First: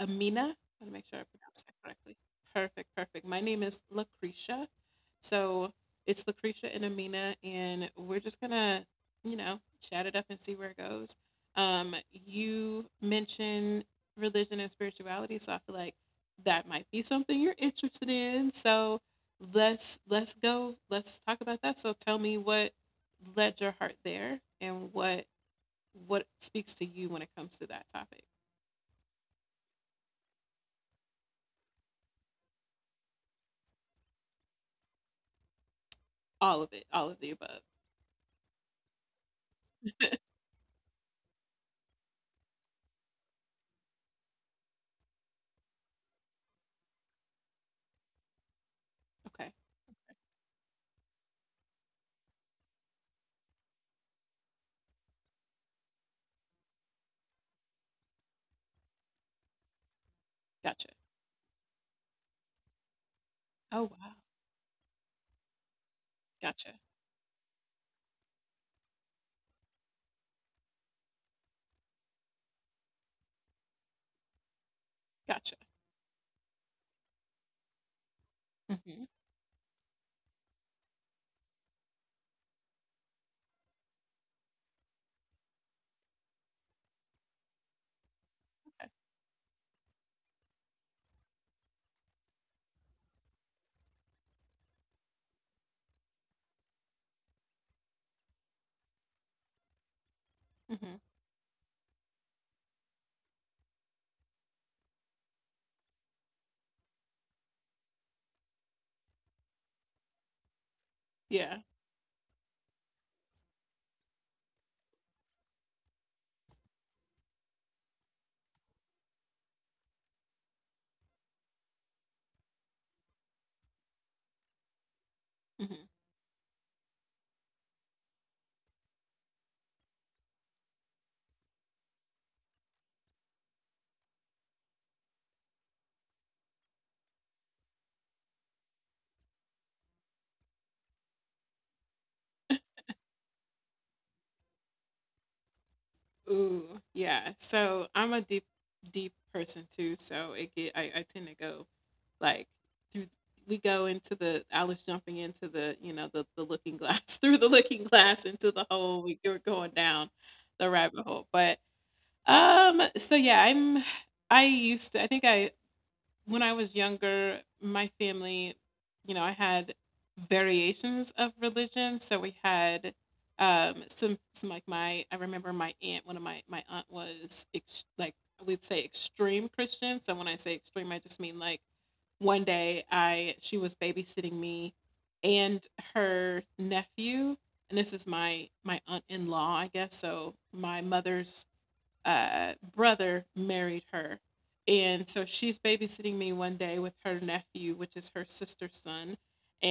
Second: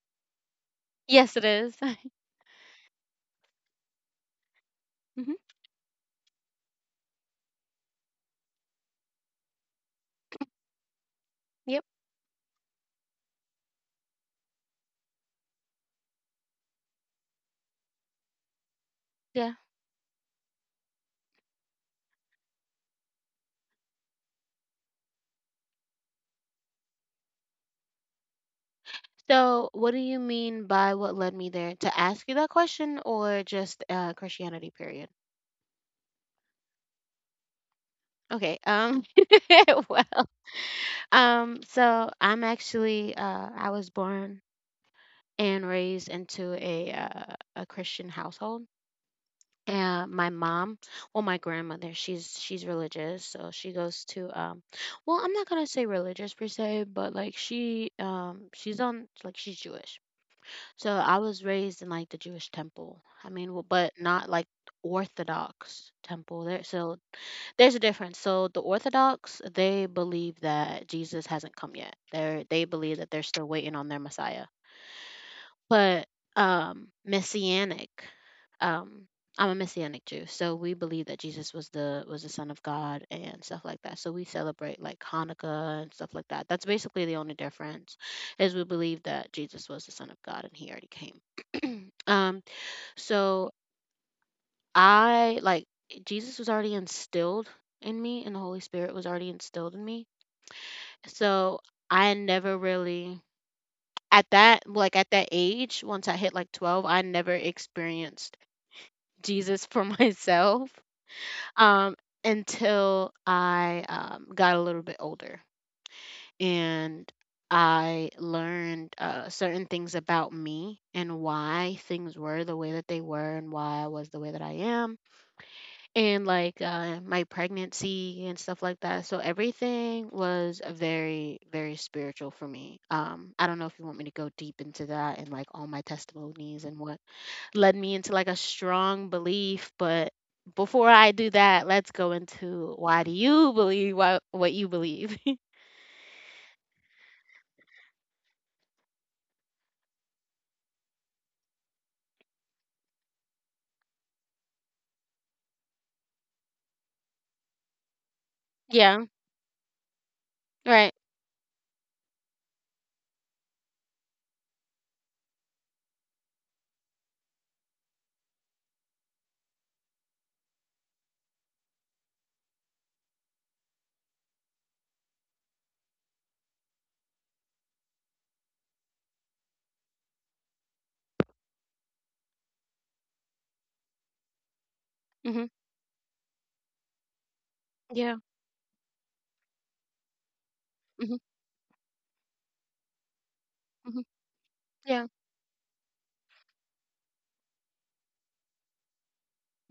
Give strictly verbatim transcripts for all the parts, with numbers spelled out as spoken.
Amina? I want to make sure I Yes, it pronounce that is. correctly. Perfect, perfect. My name is Lucretia. Mm-hmm. So it's Lucretia and Amina, and we're just gonna, you know, chat it up and see where it goes. Yep. Um, you mentioned religion and spirituality, so I feel like that might be something you're interested in. So Yeah. let's let's go. Let's talk about that. So tell me what led your heart there, and what what speaks to you when it comes to that topic? So, what do you mean by what led me there? To ask you that question, or just uh, Christianity? Period. All of it, all of the above. Okay. Um. well. Um. so I'm actually. Uh. I was born and raised into a uh, a Christian household. Okay, And my mom, well, my grandmother, she's she's religious, so she goes to um, well, I'm not gonna say religious per se, but like she um, she's on like she's Jewish. gotcha. So I was raised in like the Jewish temple. I mean, w- Oh but wow, not like Orthodox temple. There, gotcha, so there's a difference. So the Orthodox, they believe that Jesus hasn't come yet. They are they believe that they're still waiting on their Messiah. gotcha. But, um, messianic, Hmm. um, I'm a messianic Jew, so we believe that Jesus was the was the son of God and stuff like that. So we celebrate like Hanukkah and stuff like that. That's basically the only difference is we Okay. believe that Jesus was the son of God and he already came. um, so I like Jesus was already instilled in me and the Holy Spirit was already instilled in me. Hmm. So I never really at that like at that age, once I hit like twelve, I never experienced Jesus for myself, Yeah. um until I um, got a little bit older, and I learned uh, certain things about me and why things were the way that they were and why I was the way that I am, Hmm. and like uh, my pregnancy and stuff like that. So everything was very, very spiritual for me. Um, I don't know if you want me to go deep into that and like all my testimonies and what led me into like a strong belief, but before I do that, let's go into, why do you believe what what you believe? Ooh, yeah. So I'm a deep, deep person too. So it get I, I tend to go like through. We go into the. I was jumping into the you know the the looking glass through the looking glass into the hole. Yeah, We were going down the right. rabbit hole, but um. So yeah, I'm I used to, I think I when I was younger, my family, you know, I had variations of religion. So we had um, some, some like my, I remember my aunt, one of my, my aunt was ex- like, we'd say extreme Christian. So when I say extreme, I just mean like one day I, she was babysitting me Mhm. and her nephew. And this is Yeah. my, my aunt in law, I guess. So my Mhm. mother's uh, brother married Mhm. her. Yeah. And so she's babysitting me one day with her nephew, which is her sister's son.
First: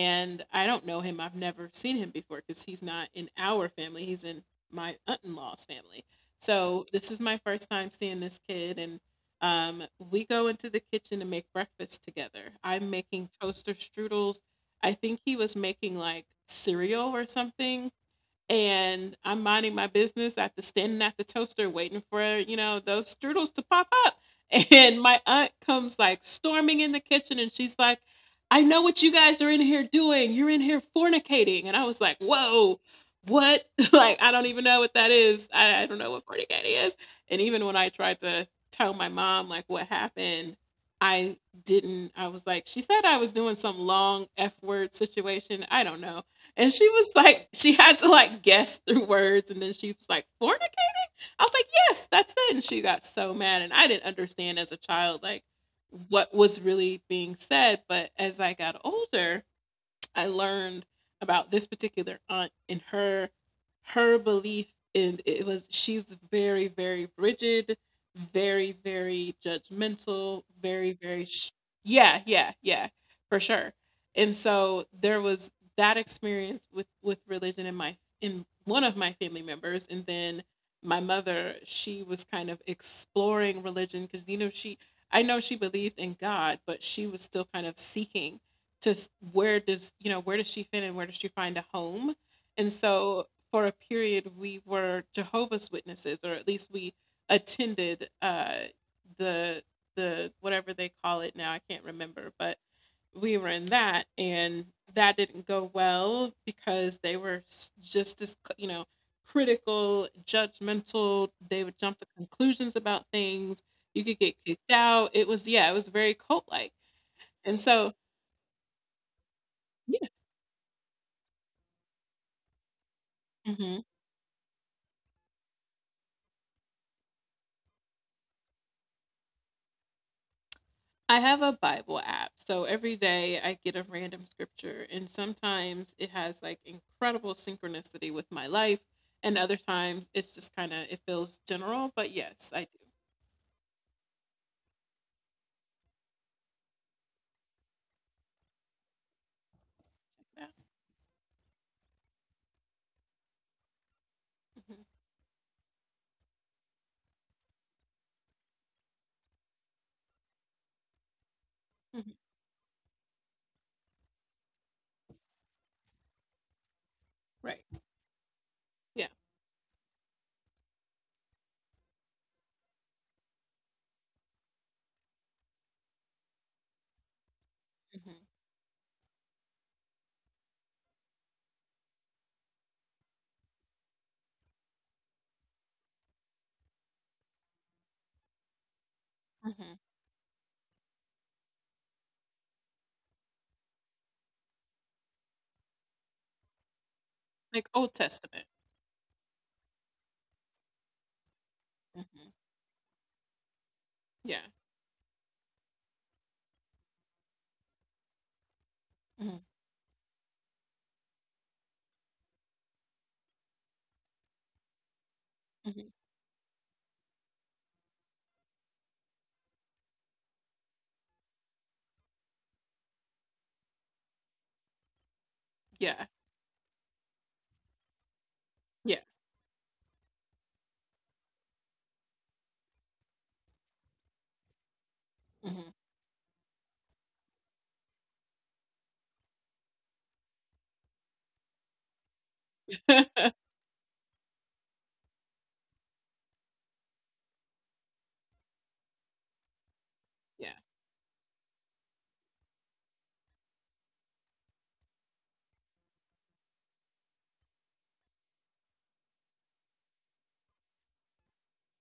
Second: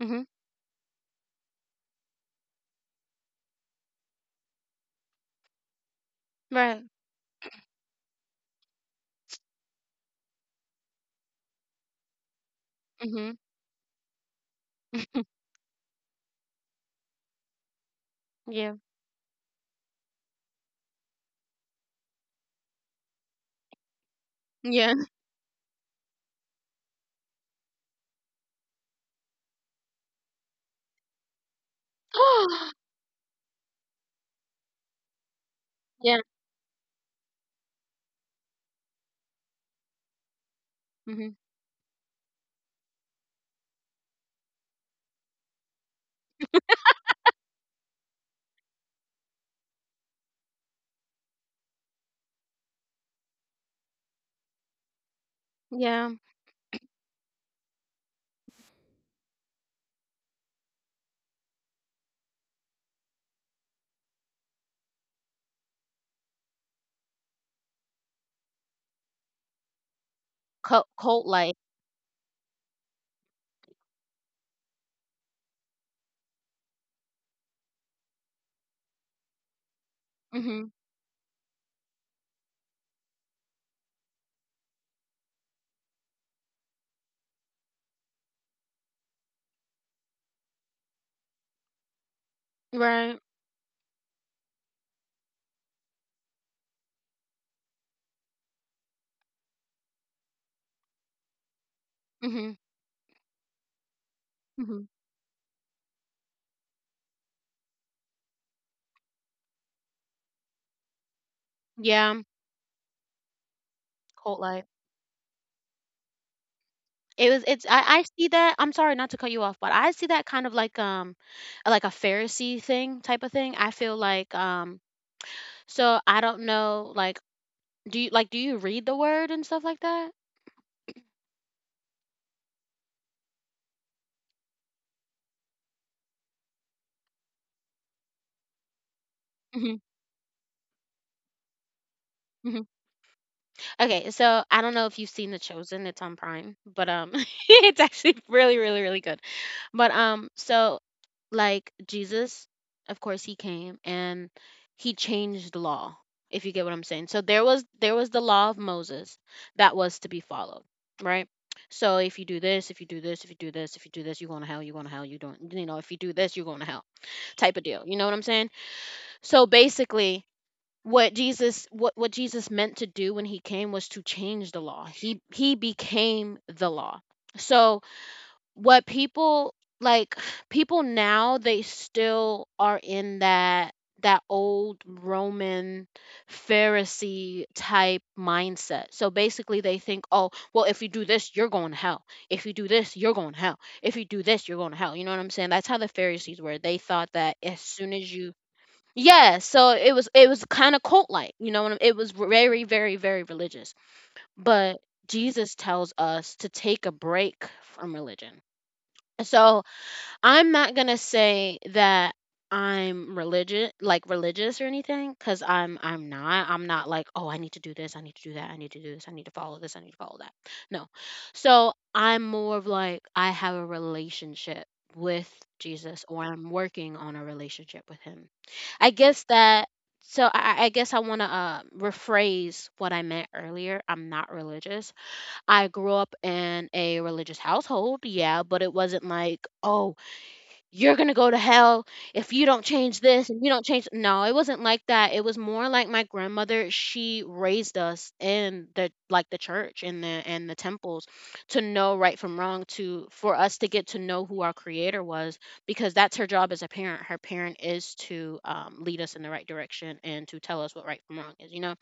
Mhm. I don't know him. I've never seen him before because he's not in our family. He's in my aunt in law's family. Right. So this is my first time seeing this kid. And um, we go into the kitchen to make breakfast together. I'm making Mhm. toaster strudels. I think he was making like cereal or something Yeah. and I'm minding my business at the standing at the toaster waiting for, you know, those strudels to pop up. Yeah. And my aunt comes like storming in the kitchen and she's like, I know what you guys are in here doing. You're in here fornicating. And I was like, whoa, what? like, I don't even know what that is. I, I don't know Yeah. what fornicating is. And even when I tried to tell my mom like what happened, Mhm. I didn't. I was like, she said I was doing some long F word situation. I don't know. And she was like, she had to like guess through words. And then she was like, fornicate? I was like, yes, that's it. And she got so mad. And I didn't understand as a child, like, Yeah. what was really being said. But as I got older, I learned about this particular aunt and her her belief, and it was she's very, very rigid, very, very judgmental, Cult very, very cult sh- like. yeah, yeah, yeah, for sure. And so there was that experience with with religion in my, in one of my family members. And then my mother, she was kind of exploring religion because, you know, she I know she believed in God, but she was still kind of seeking to s- where does, you know, where does she fit, and where does she find a home? And Right. so for a period we were Jehovah's Witnesses, or at least we attended uh the the whatever they call it now, I can't remember, but Mhm. we were in that. And Mhm. that didn't go well because they were s- just as, you know, critical, judgmental. They would jump to Yeah. conclusions about things, you could get Cult like kicked out. It was, yeah, it was very cult like. it was. And It's. so I. I see that. I'm sorry not to cut you off, but I yeah. see that kind of like um, like a Pharisee thing type of thing. I Mhm. feel like um. so I don't know. Like, do you like do you read the word and stuff like that? I have a Bible app. So every day I get a random scripture, and sometimes it has like incredible synchronicity with my life, and other Mhm. times it's just kind of it feels general, but yes, I Mhm. do. Okay, so I don't know if you've seen The Chosen, it's on Prime, but um it's actually really, really, really good. But um Yeah. so like Jesus, of course he came and he changed the law, if you get what I'm saying. So there was there was the law of Moses that was to be followed, right? So Hmm. if you Hmm. do this, if you do this, if you do this, if you do this, you're going to hell, you're going to hell, you don't, you know, if you do this, you're going to hell type Right. of deal. You know what I'm saying? Yeah. So basically what Jesus what what Jesus meant to do when he came was to change the law. He he became the law. So Hmm. what people like people now, they still are in that that old Roman Pharisee type mindset. So basically they Hmm. think, "Oh, well, if you do this, you're going to hell. If you do this, you're going to hell. If you do this, you're going to hell." You know what I'm saying? That's how the Pharisees were. They thought that as Like soon Old as you Testament. yeah, so it was it was kind of cult like, you know what I- mean? It was Hmm. very, very, very religious. Yeah. But Jesus tells us to take a break from religion. Hmm. So I'm not gonna say that I'm religious, like religious or anything, because I'm Hmm. I'm not. I'm not like, oh, I need to do this, I need to do that, I need to do this, I need to follow this, I need to follow that. No. So I'm more of like I have a relationship with Jesus, Yeah. or I'm working on a relationship with Him. I Yeah. guess that. So I, I guess I want to uh, rephrase what I meant earlier. I'm not religious. I Hmm. grew up in a religious household, yeah, but it wasn't like, oh, you're going to go to hell if you don't change this and you don't change. No, it wasn't like that. It was more like my grandmother, she raised us in the like the church and the and the yeah. temples, to know right from wrong, to for us to get to know who our creator was, because that's her job as a parent, her parent is to um, lead us in the right direction and to tell us what right from wrong is, you know.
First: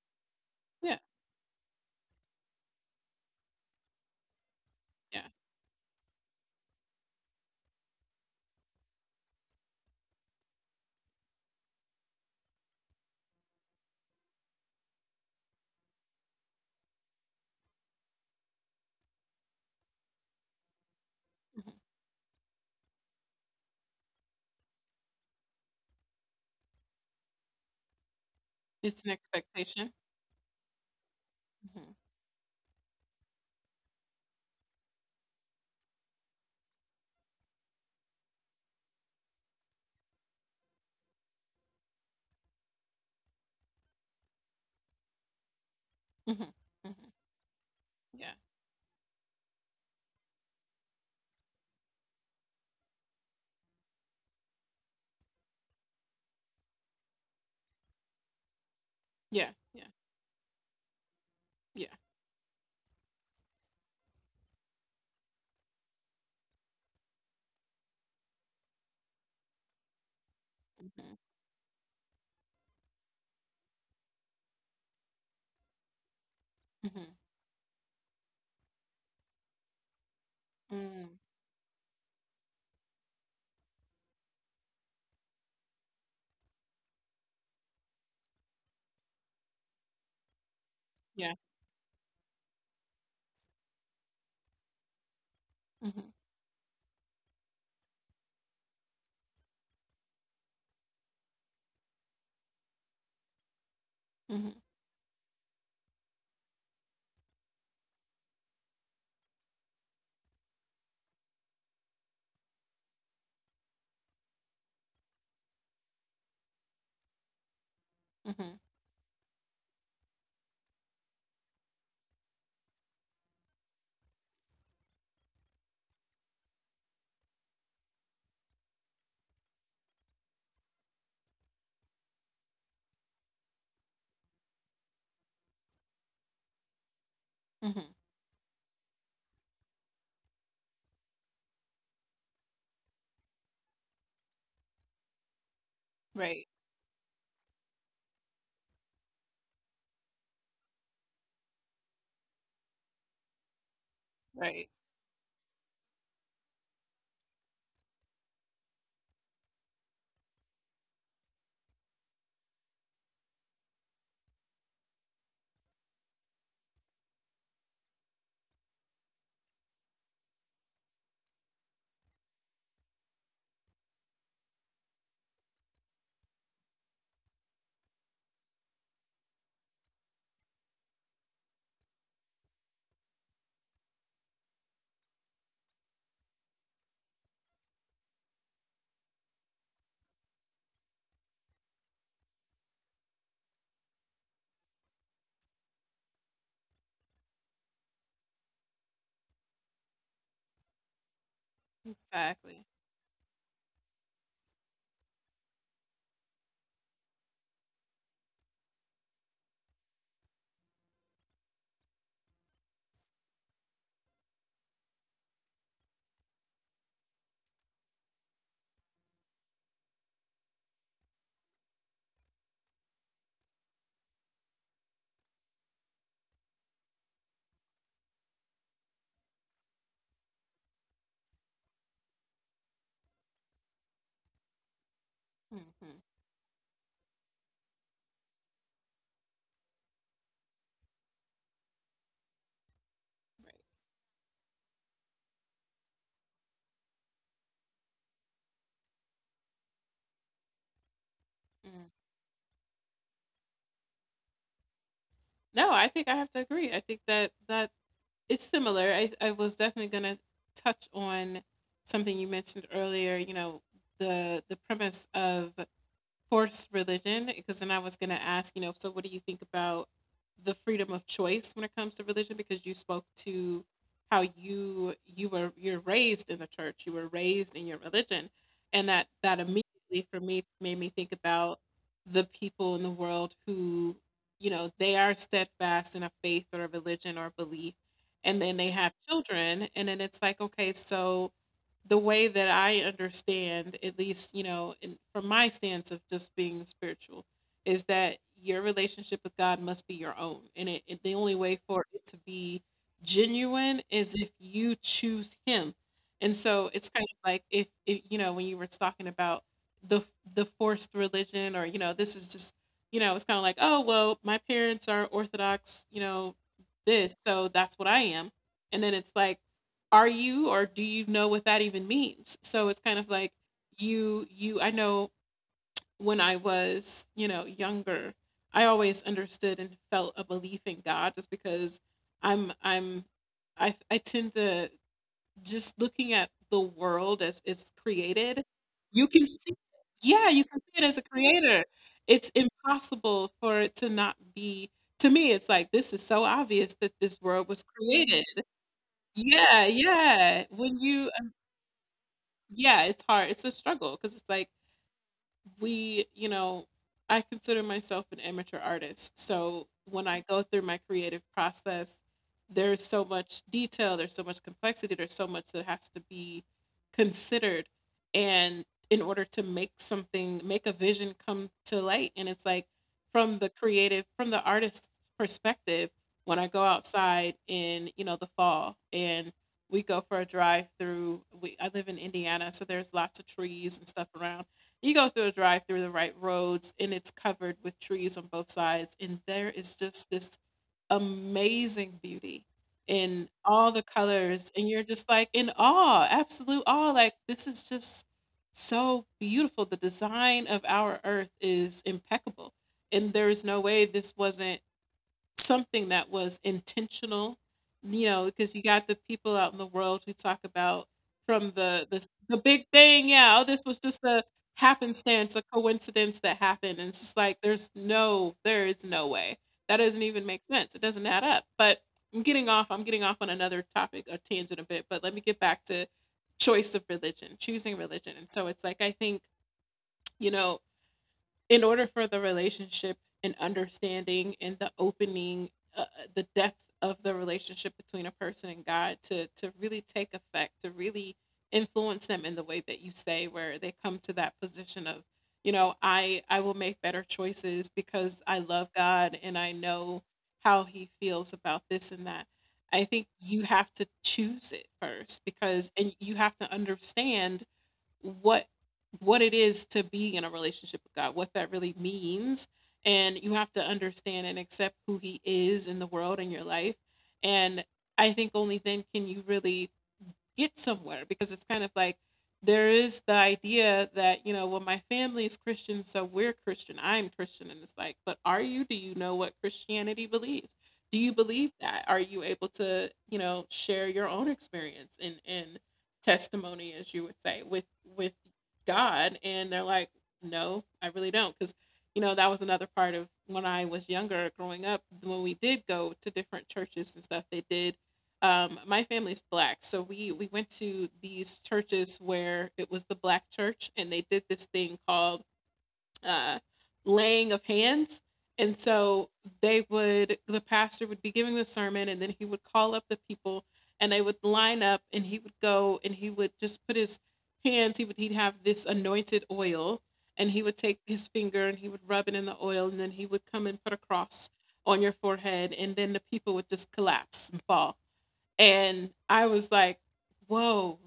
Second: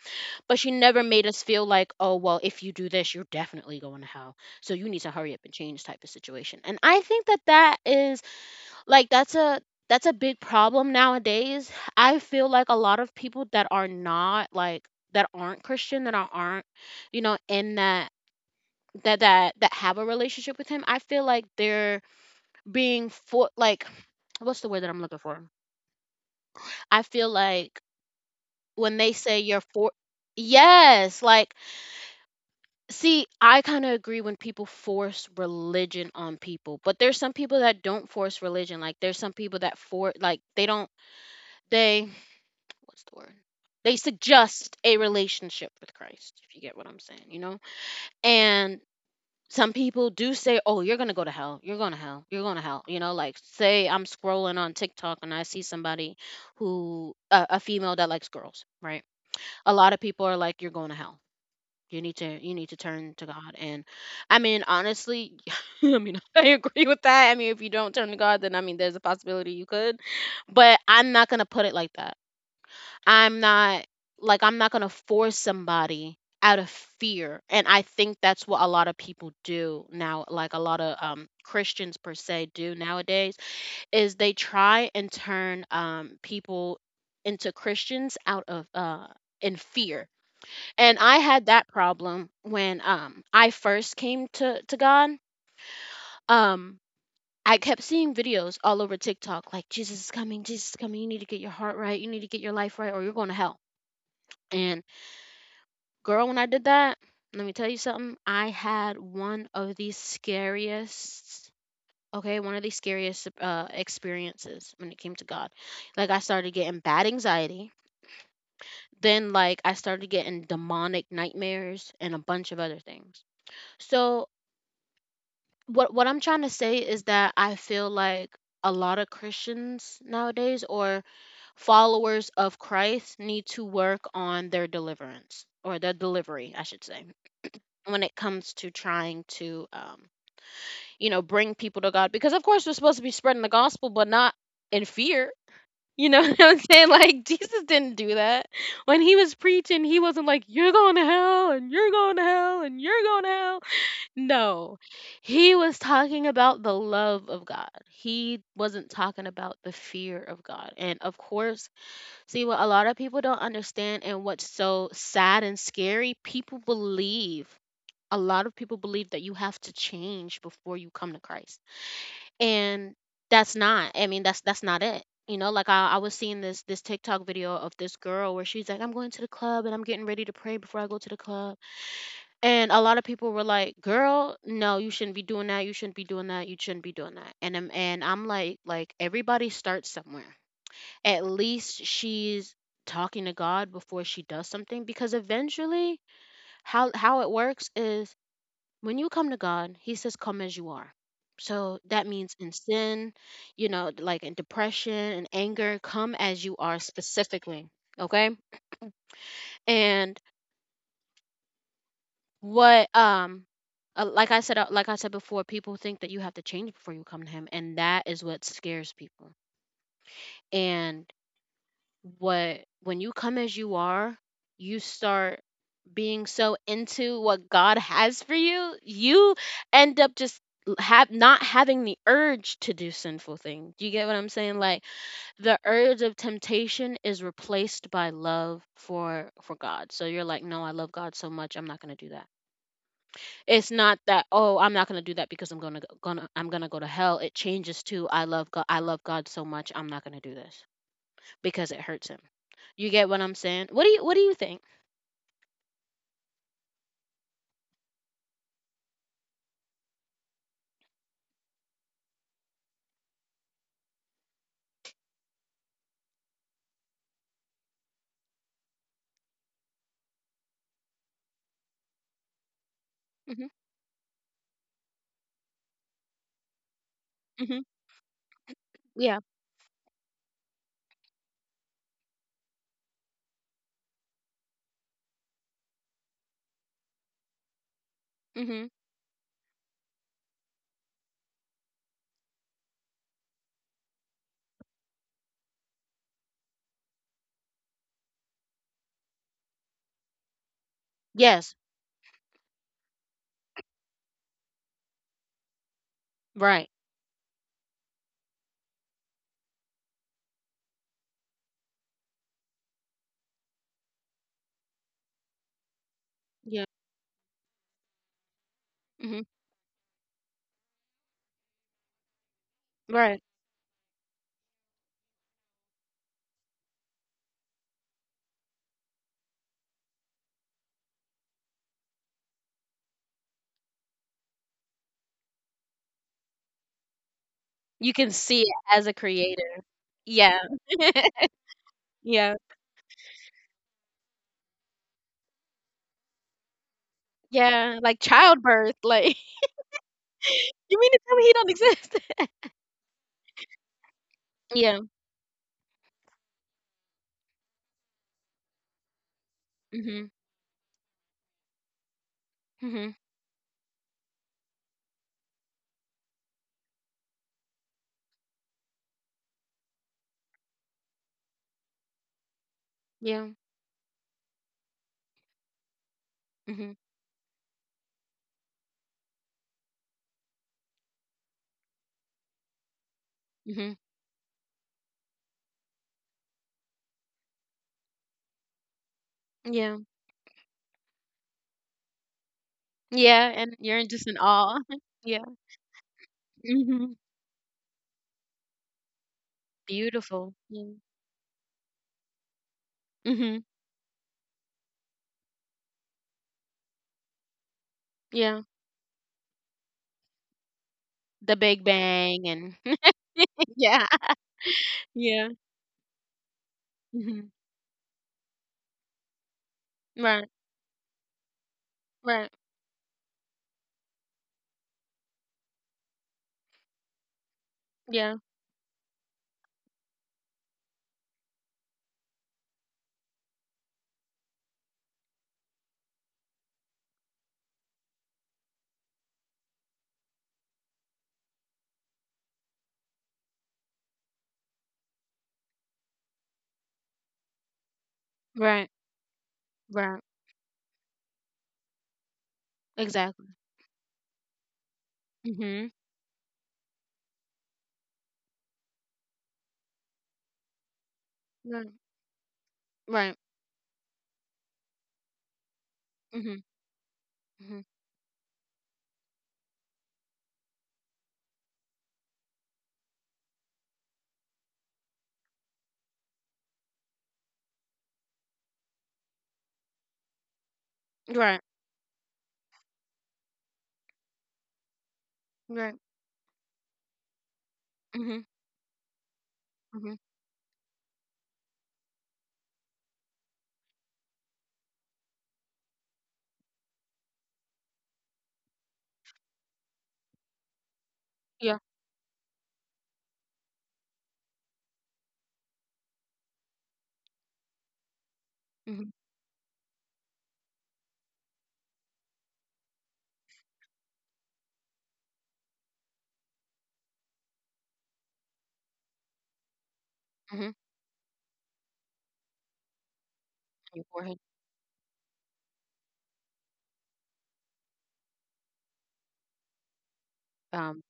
But she Yeah. never made us feel like, oh well, if you do this, you're definitely going to hell, so you need to Yeah. hurry up and change type of situation. And I think that that is like that's a that's a big problem nowadays. I feel like a lot of people that are not like that aren't Christian, that are- aren't, you know, in that that that that have a relationship with him. I feel like hmm they're being for like what's the word that I'm looking for? I feel like when It's an they say you're for expectation. yes, like Hmm see, I kind of agree when people force religion on people, but there's some people that don't force religion. Like there's some people that for like they don't they what's the word? They suggest a relationship with hmm Christ, hmm if you get what I'm saying, you know? Yeah. And some people do say, oh, you're going to go to hell. You're going to hell. You're going to hell. You know, like, say I'm scrolling on TikTok and I see somebody who, a a female that likes girls, right? Yeah. A Yeah. lot of people are like, you're going to hell. Yeah. You need to you need to turn to God. And I mean, honestly, I mean I agree with that. I mean, if you don't turn to God, then I mean, there's a possibility you could, but I'm Hmm. not going to put it like that. I'm not like I'm not going to force somebody out of Hmm. fear. And I think that's what a lot of people do now, like a lot of Mm. um Christians per se do nowadays is they try and turn um people into Christians out of uh in fear. And I Yeah. had that problem when um I first came to to God. Mm-hmm. Um I kept seeing videos all over TikTok like Jesus is coming, Jesus is coming, you need to get your heart right, you need to get your life right or you're going to hell. Mhm, And girl, when I did that, let me tell you something. I had one of the scariest, okay, one of the scariest uh, experiences when it came to God. Like, I started getting bad anxiety. mhm, Then, like, I started getting demonic nightmares and a bunch of other things. So, what, what I'm trying to say is that I feel like a lot of Christians nowadays or followers of Christ need to work on their deliverance or their delivery, I should say, mhm. when it comes to trying to um you know, bring people to God, because of course we're supposed to be spreading the gospel, but not in fear. You know what Right, I'm saying, like Jesus didn't do that. When he was preaching, he wasn't like you're going to hell and you're going to hell and you're going to hell. right. No, he was talking about the love of God. He wasn't talking about the fear of God. And of course, see, what a lot of people don't understand and what's so sad and scary, people believe, a lot of people believe that you have to change before you come to Christ. And that's not, I mean, that's that's not it. You know, like I, I was seeing this this TikTok video of this girl where she's like, I'm going to the club and I'm getting ready to pray before I go to the club. And a lot of people were like, girl, no, you shouldn't be doing that, you shouldn't be doing that, you shouldn't be doing that. And I'm and I'm like, like everybody starts somewhere. At least she's talking to God before she does something, because eventually, how how it works is when you come to God, He says, come as you are. So that means in Exactly. sin, you know, like in depression and anger, come as you are specifically. Okay. And what, um, uh, like I said, uh, like I said before, people think that you have to change before you come to Him. And that is what scares people. And what, when you come as you are, you start being so into what God has for you, you end up just l- have not having the urge to do sinful things. Do you get what I'm saying? Like the urge Mhm, of temptation is replaced by love for for God. So you're like, no, I love God so much, I'm not gonna do that. It's right. not that, oh, I'm not gonna do that because I'm gonna go- gonna I'm gonna go to hell. It changes to I love God. I love God so much, I'm not gonna do this because it Mhm. hurts Him. You get what I'm saying? What do you What do you think? No, I think I have to agree. I think that that it's similar. I I was definitely gonna touch on something you mentioned earlier. You know, the the premise of forced religion, because then I was going to ask, you know, so what do you think about the freedom of choice when it comes to religion? Because you spoke hmm to how you you were, you're raised in the church, you were raised hmm in your religion, and that Yeah. that immediately for me made me think about the people in the world who, you know, they are steadfast in a faith or a religion or a belief, and then Hmm. they have children, and then it's like, okay, so the way that I understand, at least, you know, in, from my stance of just being spiritual, is that your relationship with God must be your own. And it, it, the only Yes. way for it to be genuine is if you choose Him. And Right. so it's kind of like if, if you know, when you were talking about the the forced religion, or, you know, this is just, you know, it's kind of like, oh, well, my parents are Orthodox, you know, Yeah. this, so that's what I am. And then it's Mhm. like, are you, or do you know what that even means? So it's kind of Right. like you you I know when I was, you know, younger, I always understood and felt a belief in God, just because I'm I'm I I tend to just looking at the world as it's You can see created. it as a You can see, creator. yeah, Yeah. you can see it as a creator. It's Yeah. impossible for it to not be, to me it's like this is so obvious that this world was Yeah, like created. childbirth, like Yeah, yeah. you When mean to you tell me he don't exist? yeah, it's hard. It's a struggle because it's like, Yeah. we, you know, I consider myself an amateur artist. So Mhm. when I go through my creative process, there's Mhm. so much detail, there's so much complexity, there's so much that has to be considered. And in order to make something, make a vision come to light. And it's like Yeah. from the creative, from the artist's perspective, when I go Mhm. outside in, you know, the fall, and we go for a drive through, we, I live in Indiana, so there's lots of Mhm. trees and stuff around. You go through a drive through the right roads, and it's covered with trees on both sides, and there is Yeah. just this amazing beauty in Yeah, and all the you're just in colors, awe. and you're just Yeah. like in awe, absolute awe. Mhm. Like, this is just so beautiful. The Beautiful. design of Yeah. our earth is impeccable, and there Mhm. is no way this wasn't something that was intentional, you know, Yeah. because you got the people out in the world who talk about The from Big the the Bang the and big bang, yeah, "Oh, this was yeah. just a Yeah. happenstance, a coincidence that happened," and it's just Mhm. like, "There's no, there is no way. That doesn't Right. even make sense. It doesn't add up." But I'm Right. getting off I'm getting off on another topic or tangent a bit, but let me get back to choice of religion, choosing Yeah. religion, and so it's like, I think, you know, in order for the relationship and understanding and the opening uh, uh, the depth of the relationship between a person and God, to to really take effect, to really influence them in the way that you say, where they come to that position of, you know, i i will make better choices because I Right. love God, and I Right. know how he feels about this and that. I think Exactly. you have to choose it first, Mhm. because, and you have to understand what what it is to be in a relationship with God, what that Right. really means. Right. And you have to understand and accept who he is in the world and Mhm. your life. Mhm. And I think only then can you really get somewhere, because it's kind of like there is the idea that, you know, well, my family is Christian, so we're Christian, I'm Christian, and it's like, but are you? Do you know what Christianity believes? Do you Right. believe that? Are you able to, you know, share your own experience and and Right. testimony, as you would say, with with Mhm. God? And they're like, Mhm. no, I really don't, because you know, that was another part of when I was younger growing up when we did go to different churches and stuff. They did um, my family's black, so we we went to these Yeah. churches where it was the black church, and they did this thing called uh, laying of hands. And Mhm. so they would, the pastor would be giving the sermon, and then he would call up the people, and they would line up, and he would go, and he would just put his hands. He would he'd have this anointed oil, and he Mhm. would take his finger and he would rub it in the oil, and then he would come and put a Your forehead. cross on your forehead, and then the people would just collapse and fall and I was like, Um. "Whoa,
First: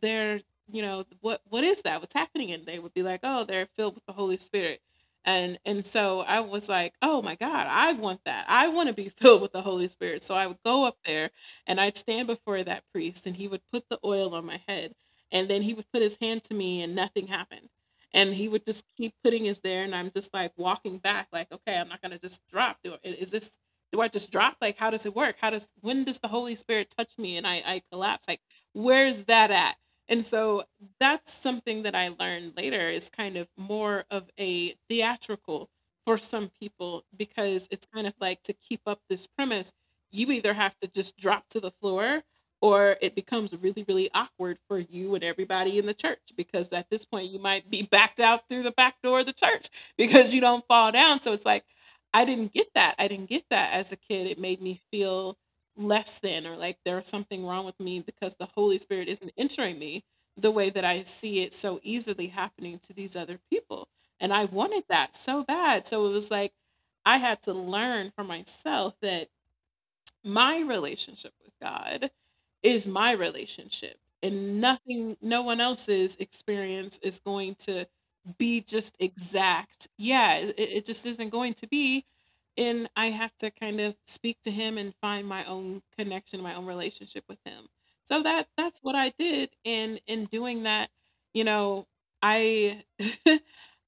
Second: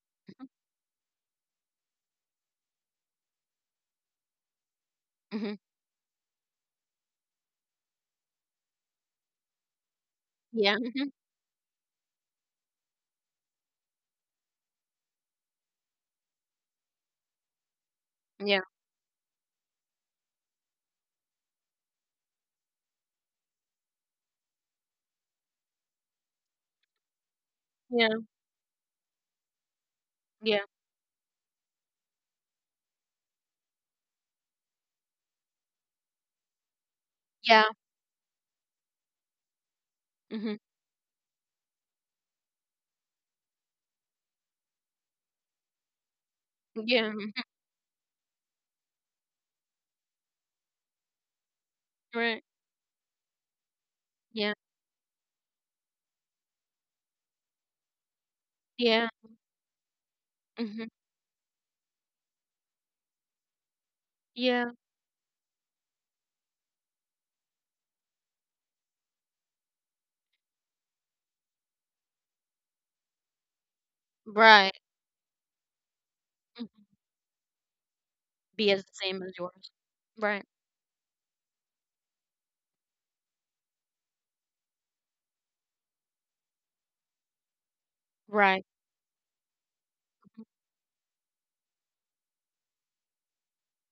they're Mhm. you know what what is that? What's happening?" And they would be like, "Oh, they're filled with the Holy Spirit," Mhm. and and so I was like, "Oh my God, I want that. I want to be filled with the Holy Spirit." So I would Yeah. go up Mhm. there and I'd stand before that priest, and he would put the oil on my head, and then he would put his hand to me, and nothing happened. And he Yeah. would just keep putting his there, and I'm just like walking back, like, okay, I'm not gonna just drop. Do it. Is this do I just drop? Like, how does it work? How does when does the Holy Spirit touch me and I, I Yeah. collapse? Like, where's that at? And Yeah. so that's something that I learned later is kind of more of a theatrical for some people Yeah. because it's kind of like to keep up this premise, you either Mhm. have to just drop to the floor or it becomes really, really awkward for you and everybody in the church because at this Yeah. point Mhm. you might be backed out through the back door of the church because you don't fall down. So it's like, I Right. didn't get that. I didn't get that as a kid. It Yeah. made me feel less than or like there was something wrong with me because the Holy Spirit Yeah. isn't entering me the way that Mhm. I see it so easily happening to these other people. And I Yeah. wanted that so bad. So it was like I had to learn for myself that my relationship with God is my relationship, and Right. nothing, no one else's Mhm. experience is going to be Be as the just same as yours. exact. Yeah, Right. it, it just isn't going to be. And I have to kind of speak to Him and find my own connection, my own relationship with Him. So that Right. that's what I did, and in Mhm. doing that, you know, I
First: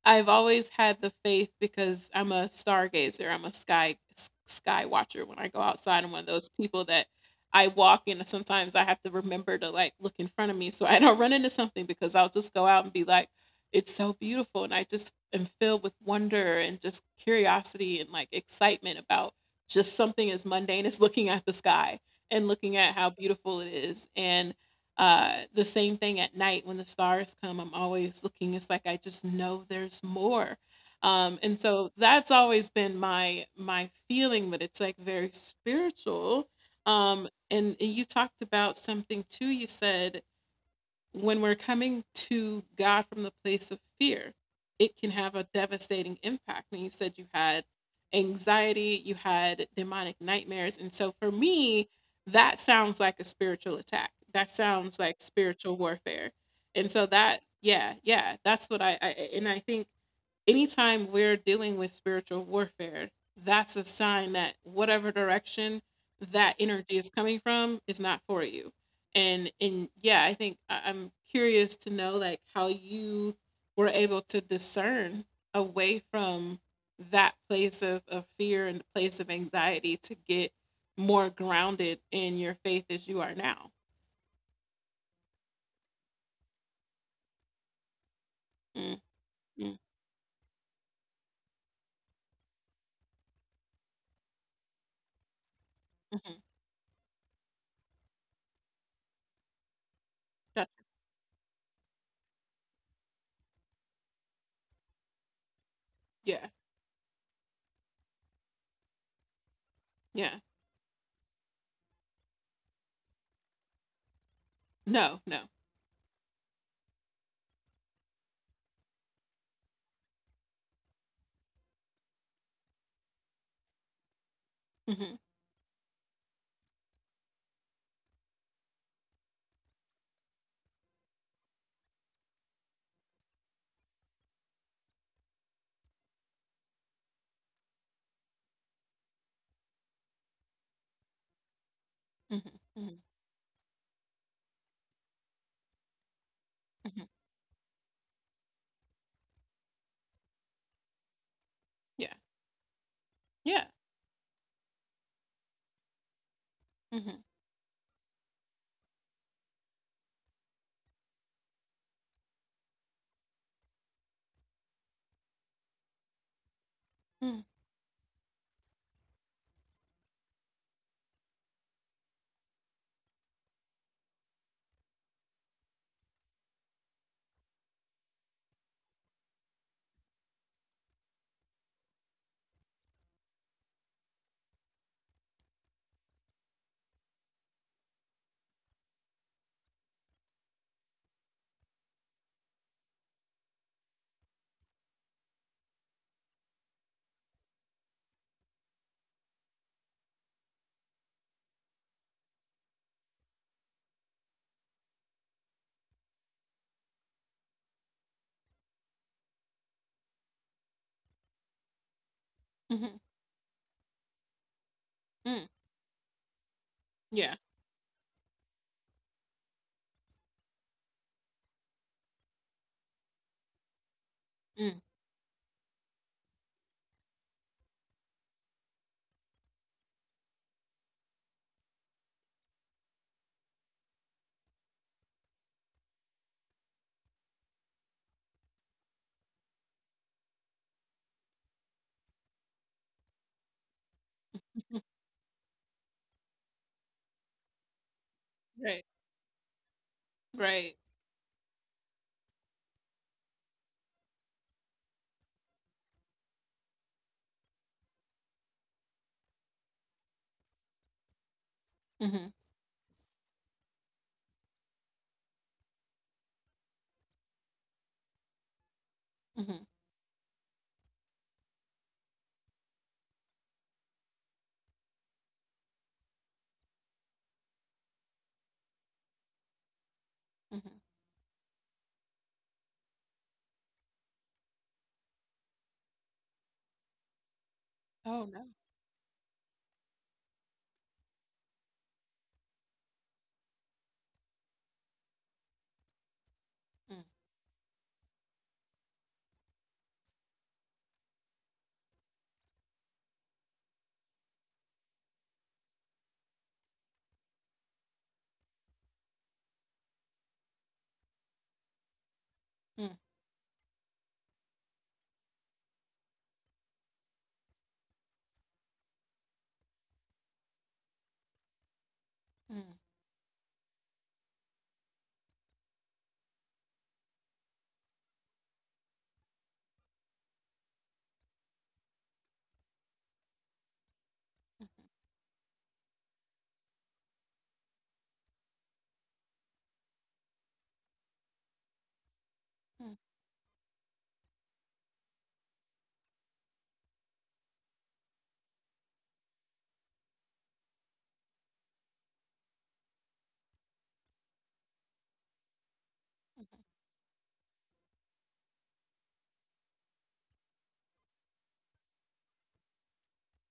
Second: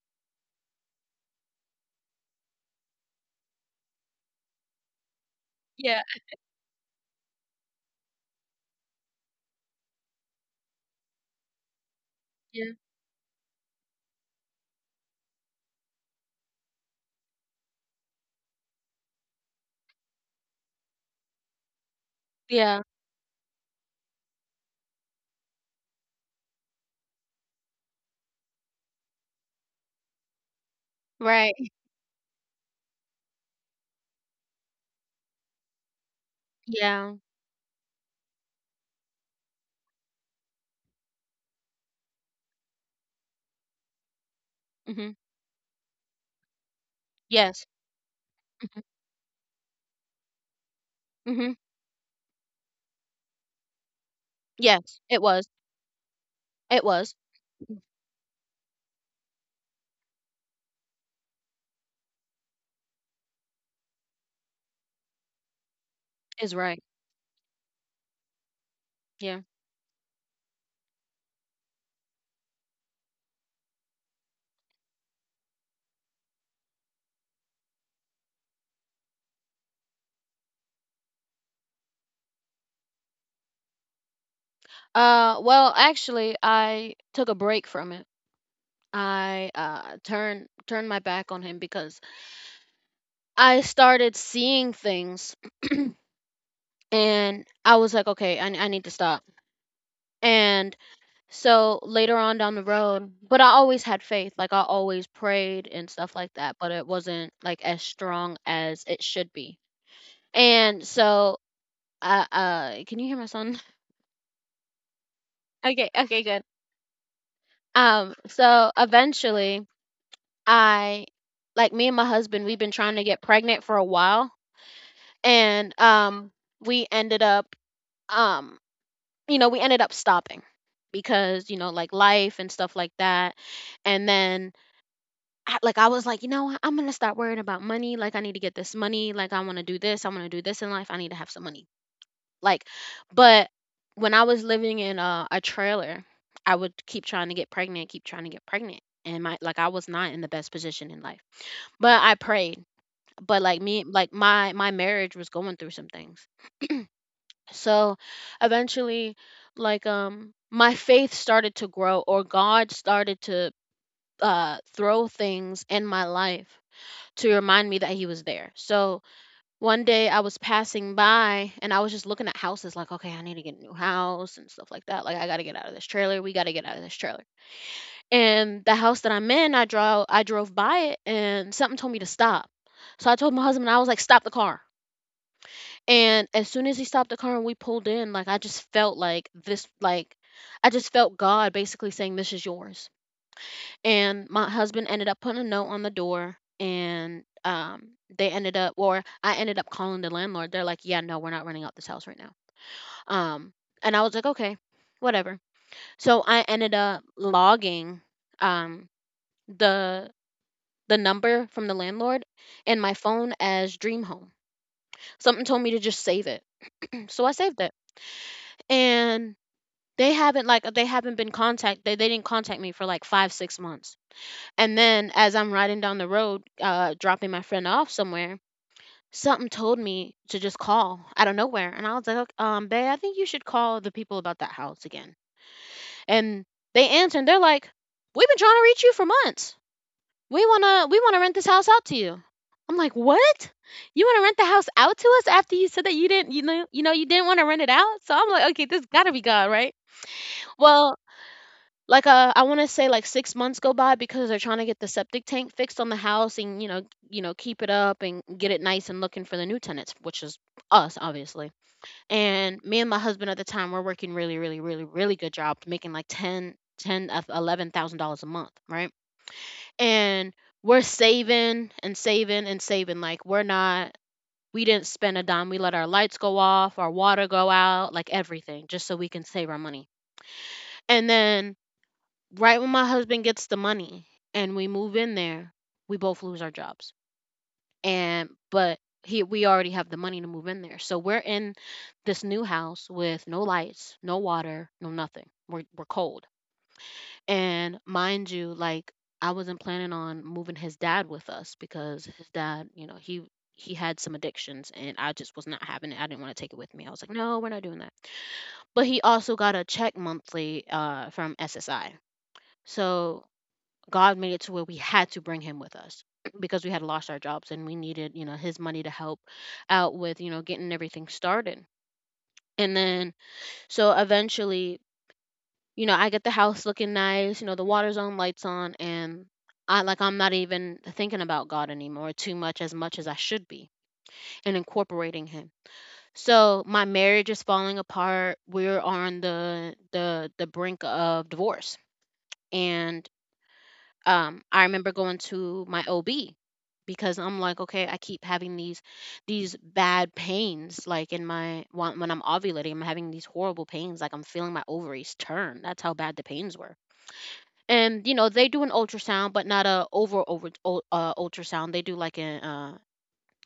I've always had the faith because I'm a stargazer. I'm a sky s- sky watcher when I go Yeah. outside. I'm one of those people that I walk in and sometimes I have to remember to like look in front of me so I don't run into something because I'll just go Yeah. out and be like, it's so beautiful. And I just am filled with wonder and just curiosity and like excitement about just something as mundane as looking at the sky and looking Yeah. at how beautiful it is. And uh, the same thing at night when the stars come, I'm always looking. It's like I just know there's more. Um, and Right. so that's always been my my feeling, but it's like very spiritual. Yeah. Um, and, and you talked about something too. You said when we're coming to God from the place of fear, it can Mhm. have a devastating impact. And you said you had Yes. Mhm. anxiety, you had demonic nightmares. And so for Mhm. me, that sounds like a spiritual attack. That sounds Yes. like It was. spiritual warfare. It And so was. that, yeah, yeah, that's what I, I and I think anytime we're dealing with spiritual warfare, that's a sign that whatever direction that Is right. energy is coming from is not for you. Yeah. And and yeah, I think I- I'm curious to know like how you were able to discern away from that place of, of fear and the place of anxiety to get more grounded in your faith as you are now. Uh. Well, actually, I took a break from it. Mm, I mm, uh turned turn my back on him because I started seeing things mhm. and I was like, okay, I, I need to stop. That- And so later on down the road, but I always had faith. Like I always prayed and stuff like Yeah, that, but it wasn't like as strong as it should be. yeah. And so uh, uh can you hear my son? No, no. Okay, okay, good. Um so eventually I, like me and my husband, we've been trying to get pregnant for a while hmm and um we ended up, um you know, we ended up stopping because, you know, like life and stuff like that. And then I, like I was like, you know what? I'm gonna stop worrying about money. Like I need to get this money. Like I want to do this, I want to do this in life. I need to have some money, hmm like. hmm But when I was living in a, a trailer, I would hmm keep trying to get pregnant, keep trying to get pregnant, and my, like I was not in the best position in life, but Yeah, I prayed. But yeah. like, me, like my my marriage was going through some things. Mhm, So eventually, like, um my faith started to grow, or God started to uh throw things in my life to mm, remind me that he was there. So one day I was passing by and I was just looking at houses, like, okay, I need to get a new house and stuff like that. Like, I got to get out of this trailer, we got to get out of this trailer. And the house that I'm in, i draw I drove by it and something told me to stop. So I told my husband, I was like, stop the car. And as soon as he stopped the car and we pulled in, like I just felt like this, like, I just felt God basically saying, this is yours. And my husband ended up putting a note on the door. And um they ended up, or I ended up calling the landlord. They're like, "Yeah, no, we're not renting out this house right now." Um and I was like, "Okay, whatever." So I ended up logging, um the the number from the landlord in mhm, my phone as Dream Home. mm. Something told me to just save it. So Yeah. I saved it. And they haven't, like they haven't been contact they, they didn't contact me for like five six months. Mm. And then as I'm riding down the road, uh dropping my friend off somewhere, something told me to just call out of nowhere. And I was like, "Look, "Um, babe, I think you should call the people about that house again." And they answer and they're like, "We've been trying to reach you for months. We want to we want to rent this house out to you." I'm like, "What? You want to rent the house Mhm. out to us after you said that you didn't, you know, you know, you didn't want to rent it out?" So I'm like, "Okay, Right, this got to be God, right?" right. Well, like, uh, I want to say like six months go by because they're trying to get the septic tank fixed on the house, and, you know, you know, keep it up and get it nice and looking for the new tenants, which is us, obviously. Mhm, And me and my husband at the time were working really, really, really, really good jobs, making like ten, ten, of eleven thousand dollars a month, right? mhm, And we're saving and saving and saving. Like we're not, we didn't spend a dime. We let our lights go off, our water go out, like everything, just so we can save our money. mhm. And then right when my husband gets the money and we move in there, we both lose our jobs. Oh, And no. but he, we already have the money to move in there. So we're in this new house with no lights, no water, no nothing. We're we're cold. Mm, And mind you, like, I wasn't planning on moving his dad with us because his dad, you know, he he had some addictions, and I just was not having it. I didn't want to take it with me. I was like, no, we're not doing that. But he also got a check monthly, uh, from S S I. mm, So God made it to where we had to bring him with us because we had lost our jobs and we needed, you know, his money to help out with, you know, getting everything started. mm, And then, so eventually, you know, I get the house looking nice, you know, the water's on, lights on, and I, like, I'm not even thinking about God anymore too much, as much as I should be, and incorporating him. So my marriage is falling apart. We're on the the the brink of divorce. mm. And Um, I remember going to my O B because I'm like, okay, I keep having these these bad pains, like in my, when when I'm ovulating, I'm having these horrible pains, like I'm feeling my ovaries turn. That's how bad the pains were. And you know, they do an ultrasound, but not a over over ul- uh, ultrasound. They do like an uh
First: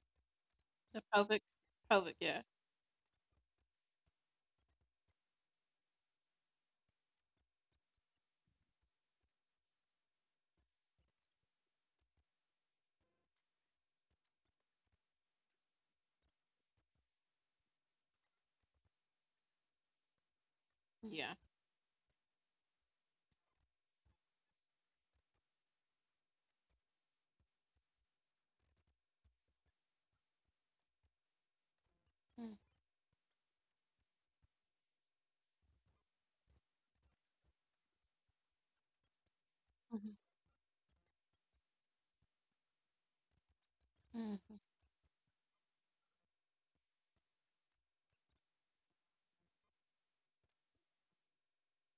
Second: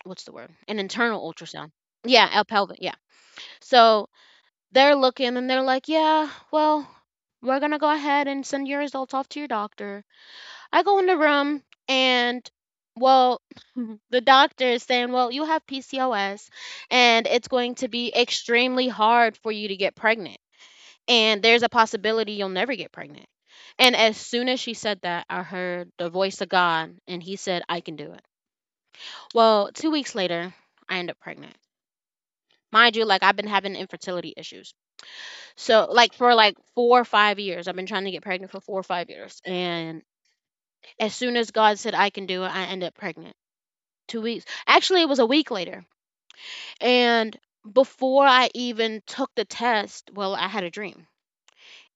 what's the word? An The internal pelvic ultrasound. pelvic, Yeah, yeah. a pelvic, yeah. So they're looking and they're like, yeah, well, we're gonna go ahead and send your results off to your doctor. I go in the room and, well, the doctor is saying, "Well, you have P C O S and it's going to be extremely hard for you to get pregnant, Yeah. and there's a possibility you'll never get pregnant." And as soon as she said that, I heard the voice of God, and he said, "I can do it." Well, two weeks later, I end up pregnant. Mm, Mind you, like I've been having infertility issues. So, like, for like four or five years, I've been trying to get pregnant for four or five years. And mhm, as soon as God said I can do it, I end up pregnant. two weeks. mm, Actually, it was a week later. And before I even took the test, well, I had a dream.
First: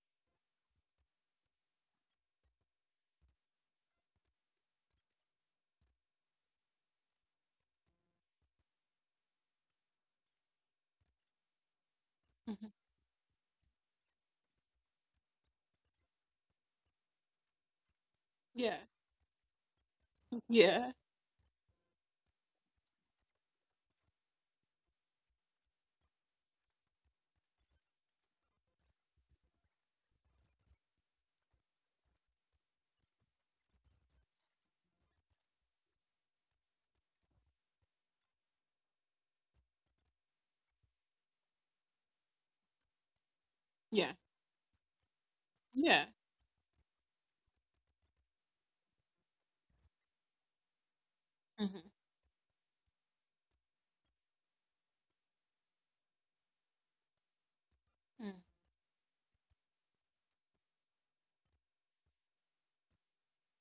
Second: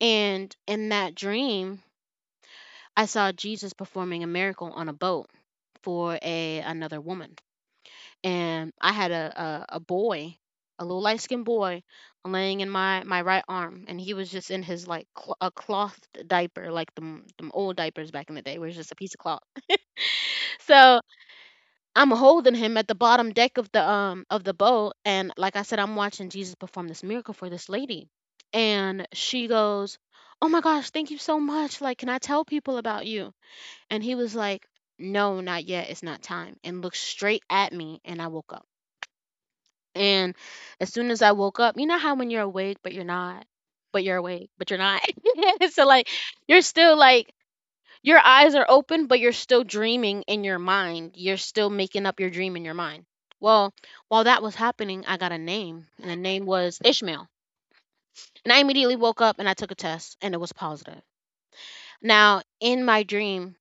And in that dream, I saw Jesus performing a miracle on a boat for a, another woman. And I had a, a, a boy, a little light skinned boy, laying mhm. in my, my right arm, and he was just in his, like, cl- a cloth diaper, like them them old diapers back in the day, where it's Yeah. just a piece of cloth. Yeah. So I'm holding him at the bottom deck of the, um of the boat, and like I said, I'm watching Jesus perform this miracle for this lady. And she goes, "Oh my gosh, thank you so much. Like, can I tell people about you?" And he was like, "No, not yet. It's not time." And looked straight at me, and I woke up. And as soon as I woke up, you know how when you're awake but you're not, but Yeah. you're awake, but you're not. So Yeah. like, you're still like, your eyes are open, but you're still dreaming in your mind. You're still Mhm, making up your dream in your mind. Well, while that was happening, I got a name, and the name was Ishmael. mm, And I immediately woke up and I took a test, and it was positive. Now, in my dream,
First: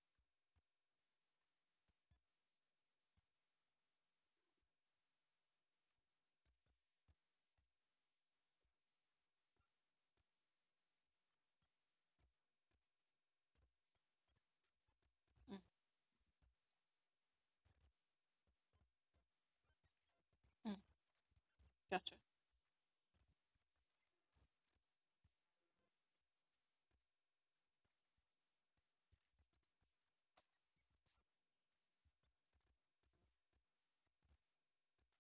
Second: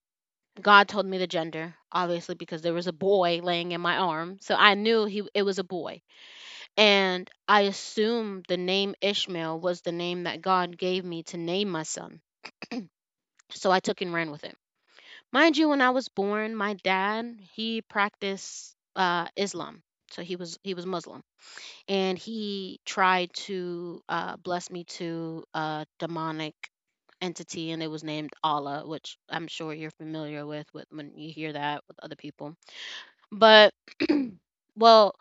God told me the gender, obviously, because there was a boy laying in my arm. So I knew he, it was a boy. And I assumed the name Ishmael was the name that God gave me to name my son. So I took and ran with it. Mind mm, you, when I was born, my dad, he practiced uh, Islam. So he was he mm. was Muslim, Gotcha. and he tried to uh, bless me to a demonic entity, and it was named Allah, which I'm sure you're familiar with, with when you hear that with other people. But well,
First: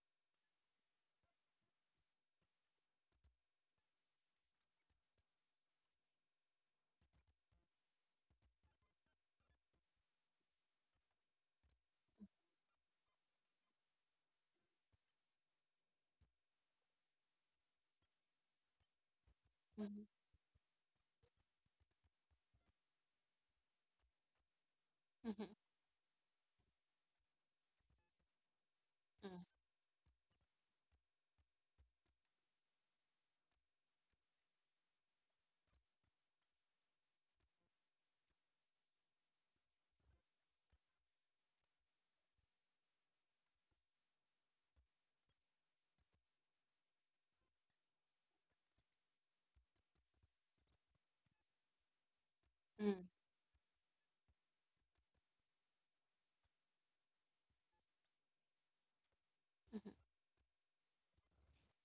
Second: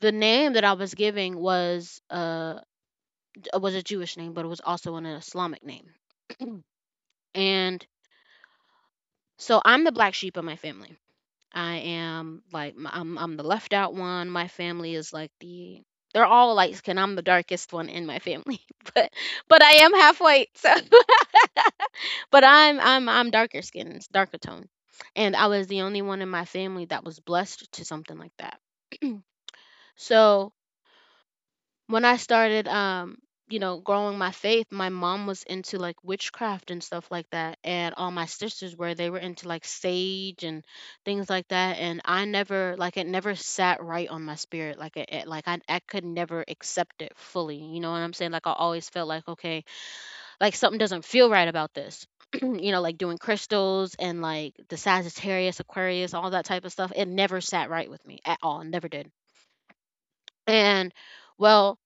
the name that I was giving was uh was a Jewish name, but it was also an Islamic name, and so I'm the black sheep of my family. I am like m- I'm I'm the left out one. My family is like the they're all light skin. I'm the darkest one in my family, but but I am Mhm, half white. So, but I'm I'm I'm darker skinned, darker tone, and mhm, I was the only one in my family that was blessed to something like that. mm, So when I started um you know growing my faith, my mom was into like witchcraft and stuff like that, and all my sisters were they were into like sage and things like that, and I never like it never sat right on my spirit like it, it like I I could never accept it fully, you know what I'm saying? Like I always felt like, okay, like something doesn't feel right about this. You know, like mm. doing crystals and like the Sagittarius, Aquarius, all that type of stuff. It never sat right with me at all. It never did. And well,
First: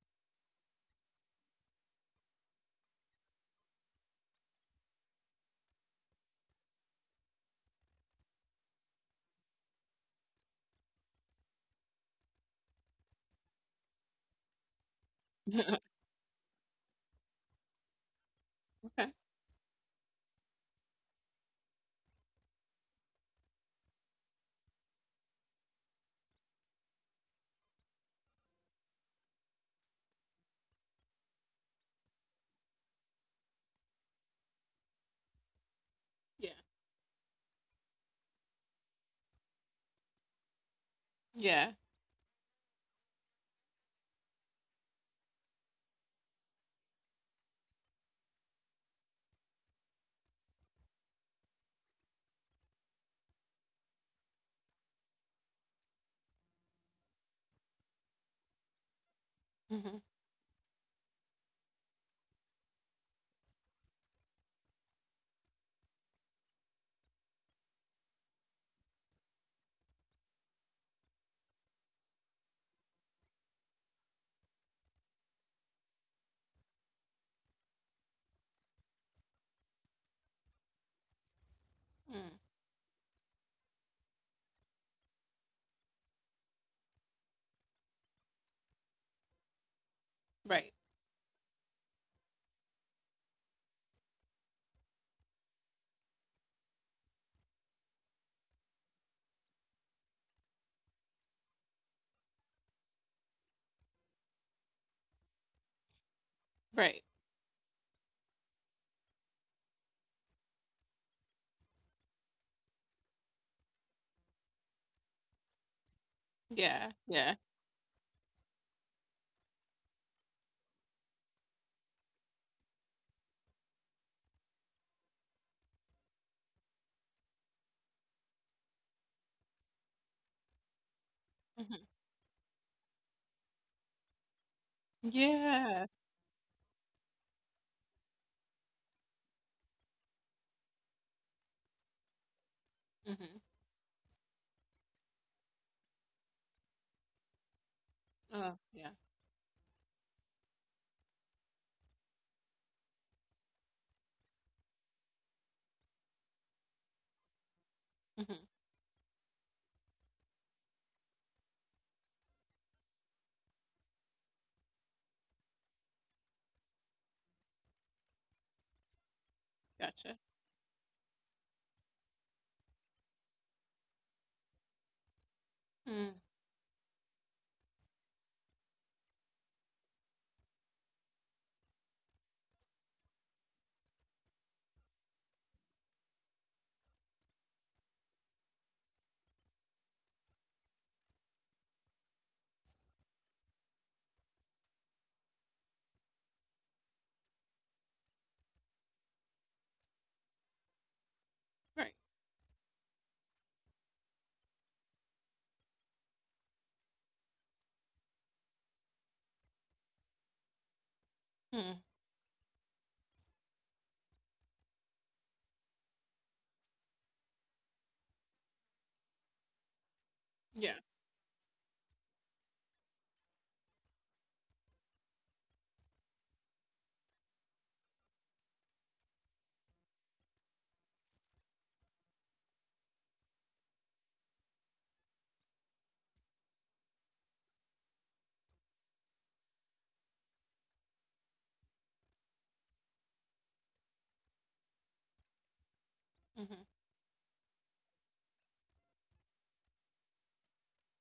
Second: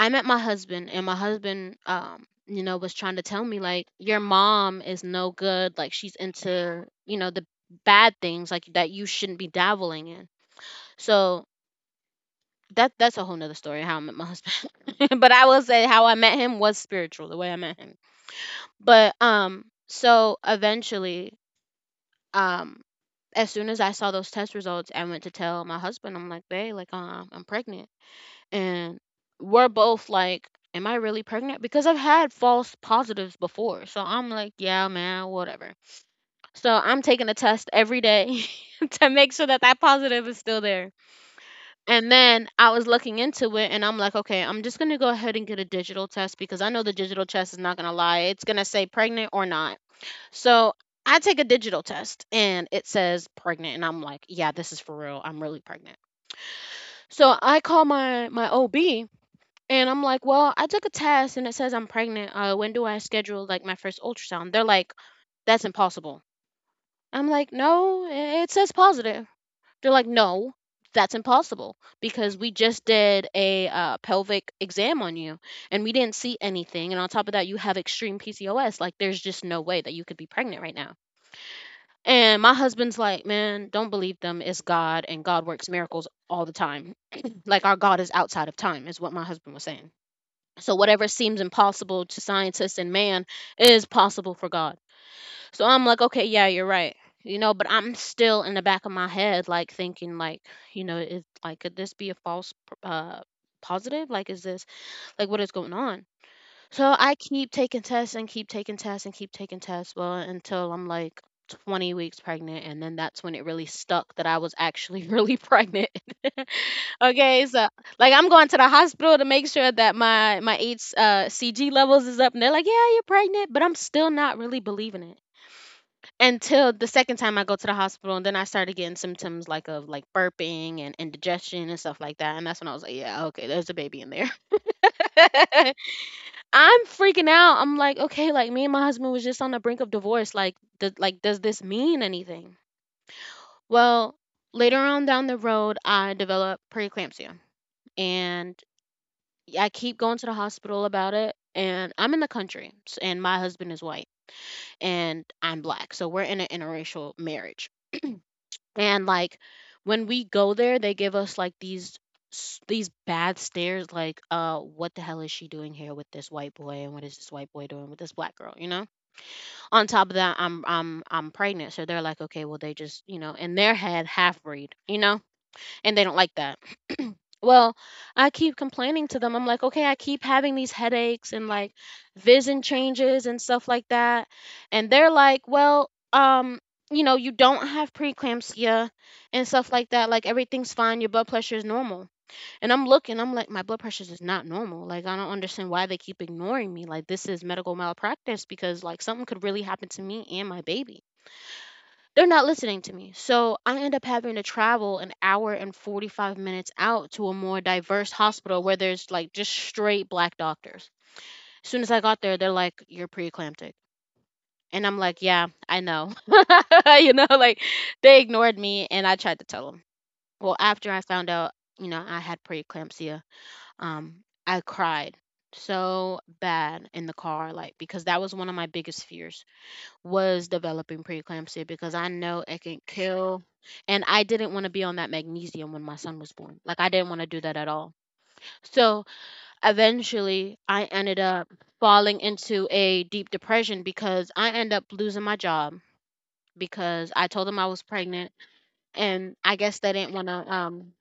I met my husband, and my husband, um, you know, was trying to tell me like, your mom is no good. Like she's into, you know, the bad things like that you shouldn't be dabbling in. So that that's a whole nother story how I met my husband. But I will say how I met him was spiritual, the way I met him. Okay. But um, so eventually, um, as soon as I saw those test results, I went to tell my husband. I'm like, babe, like, uh, I'm pregnant. And we're both like, "Am I really pregnant?" Because I've had false positives before, so I'm like, "Yeah, man, whatever." Yeah. So I'm taking a test every day to make sure that that positive is still there. Yeah. And then I was looking into it, and I'm like, "Okay, I'm just gonna go ahead and get a digital test because I know the digital test is not gonna lie; it's gonna say pregnant or not." So I take a digital test, and it says pregnant, and I'm like, "Yeah, this is for real. I'm really pregnant." So I call my my O B and Mhm, I'm like, well, I took a test and it says I'm pregnant. Uh, when do I schedule like my first ultrasound? They're like, that's impossible. I'm like, no, i- it says positive. They're like, no, that's impossible because we just did a uh, pelvic exam on you, and we didn't see anything. And on top of that, you have extreme P C O S. Like, there's just no way that you could be pregnant right now. mm. And my husband's like, man, don't believe them. It's God, and God works miracles all the time. Like, our God is outside of time, is what my husband was saying. Right, So whatever seems impossible to scientists and man is possible for God. So I'm like, okay, yeah, you're right. You know, but I'm still in the back of my head like thinking like, you know, is like could this be a false p- uh positive? Like is this like what is going on? So right. I keep taking tests and keep taking tests and keep taking tests well until I'm like twenty weeks pregnant, and then that's when it really stuck that I was actually really pregnant. Yeah, yeah. Okay, so like I'm going to the hospital to make sure that my my H uh C G levels is up, and they're like, "Yeah, you're pregnant," but I'm still not really believing it until the second time I go to the hospital, and then I started getting symptoms like of like burping and indigestion and Mhm. stuff like that, and that's when I was like, "Yeah, okay, there's a baby in there." Yeah. I'm freaking out. I'm like, okay, like me and my husband was just on the brink of divorce. Like, th- like does this mean anything? Mhm. Well, later on down the road, I developed preeclampsia, Oh, and yeah. I keep going to the hospital about it, and I'm in the country, s- and my husband is white, and I'm black, so we're in an interracial marriage. Mhm. And like when we go there, they give us like these s- these bad stares, like, uh, what the hell is she doing here with this white boy, and what is this white boy doing with this black girl, you know? On top Gotcha. of that, I'm I'm I'm pregnant, so they're like, okay, well they just, you know, in their head, half breed, you know, and they Mm. don't like that. Well, I keep complaining to them. I'm like, okay, I keep having these headaches and like vision changes and stuff like that. And they're like, well, um, you know, you don't have preeclampsia and stuff like that. Like everything's fine. Your blood pressure is normal. And I'm looking, I'm like, my blood pressure is not normal. Like I don't understand why they keep ignoring me. Like this is medical malpractice because like something could really happen to me and my baby. Right. They're not listening to me. So I end up having to travel an hour and forty-five minutes out to a more diverse hospital where there's like just straight black doctors. As Mhm. soon as I got there, they're like, you're preeclamptic. And I'm like, yeah, I know. You know, like they ignored me and I tried to tell them. Well, Yeah. after I found out, you know, I had preeclampsia, um, I cried so bad in the car, like, because that was one of my biggest fears was developing preeclampsia because I know it can kill. And I didn't want to be on that magnesium when my son was born. Like, I didn't want to do that at all. So eventually, I ended up falling into a deep depression because I ended up losing my job Mhm. because I told them I was pregnant. And I guess they didn't want to um,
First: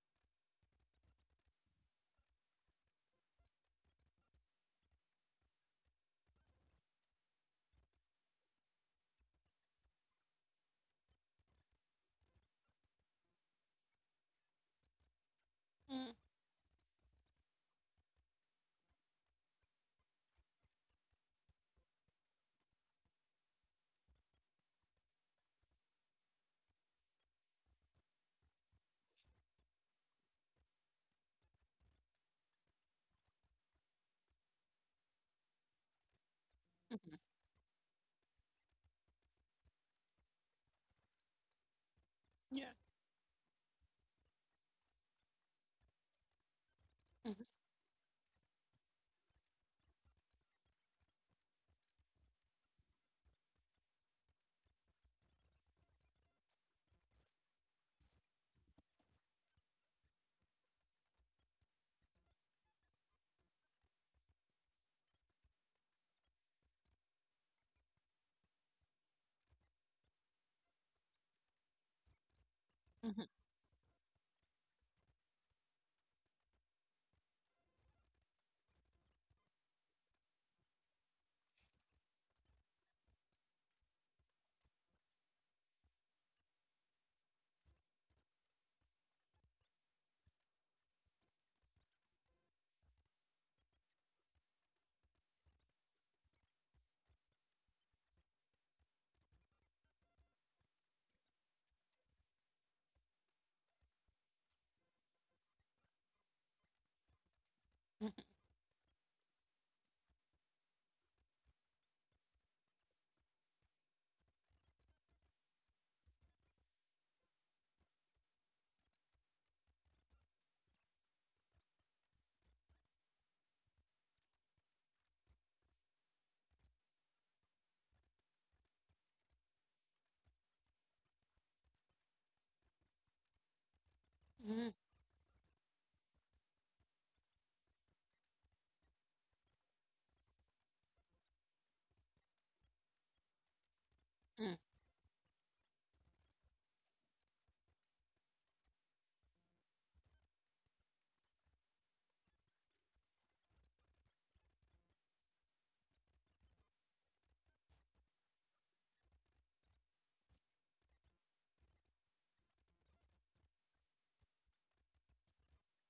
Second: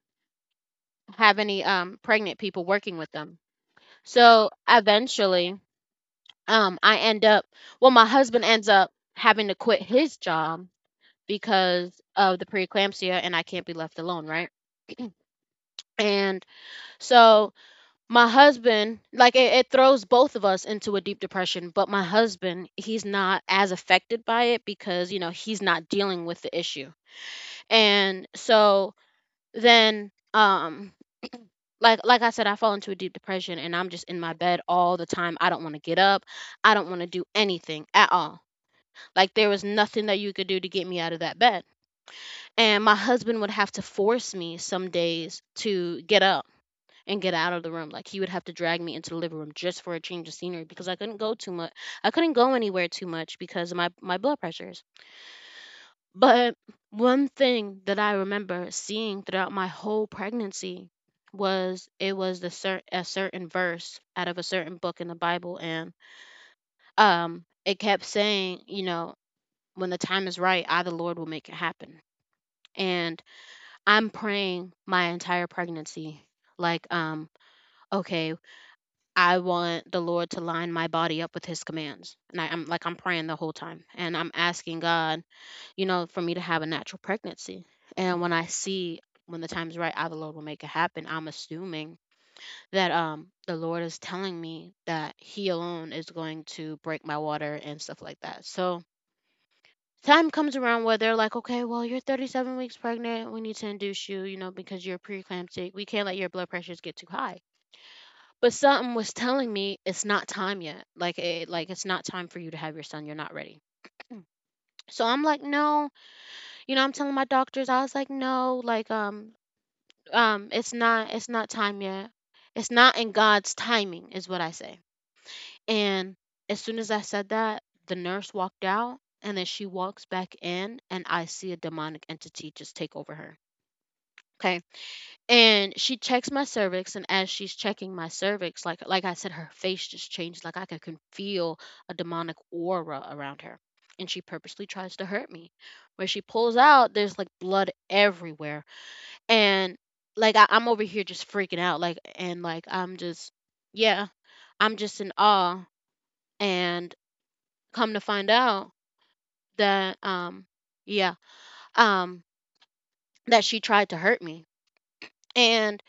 have any um, pregnant people working with them. So eventually, um, I end up, well, my husband ends up having to quit his job because of the preeclampsia, and I can't be left alone, right? Mm, And so my husband, like it, it throws both of us into a deep depression, but my husband, he's not as affected by it because, you know, he's not dealing with the issue. And so then um like like I said, I fall into a deep depression and I'm just in my bed all the time. I don't want to get up. I don't want to mhm. do anything at all. Like there was nothing that you could do to get me out of that bed. Yeah. And my husband would have to force me some days to get up and get Mhm, out of the room. Like he would have to drag me into the living room just for a change of scenery because I couldn't go too much. I couldn't go anywhere too much because of my my blood pressures. But one thing that I remember seeing throughout my whole pregnancy was it was the cer- a certain verse out of a certain book in the Bible, and um, it kept saying, you know, when the time is right, I, the Lord, will make it happen. And mhm, I'm praying my entire pregnancy. Like, um, okay, I want the Lord to line my body up with his commands. And I, I'm like I'm praying the whole time. And I'm asking God, you know, for me to have a natural pregnancy. And when I see, when the time's right, I the Lord will make it happen. I'm assuming that um the Lord is telling me that He alone is going to break my water and stuff like that. So time comes around where they're like, okay, well, you're thirty-seven weeks pregnant. We need to induce you, you know, because you're preeclamptic. We can't let your blood pressures get too high. mm, But something was telling me it's not time yet. Like, it, like it's not time for you to have your son. You're not ready. So I'm like, no, you know, I'm telling my doctors, I was like, no, like, um, um, it's not, it's not time yet. It's not in God's timing, is what I say. And as soon as I said that, the nurse walked out and then she walks back in and I see a demonic entity just take over her. Okay. mhm, And she checks my cervix, and as she's checking my cervix, like like I said, her face just changed. Like I could, can feel a demonic aura around her. And she mm. purposely tries to hurt me. Where she pulls out, there's like blood everywhere. And like I, I'm over here just freaking out. Like and like I'm just yeah, I'm just in awe. And come to find out that um yeah, um that she tried to hurt me. And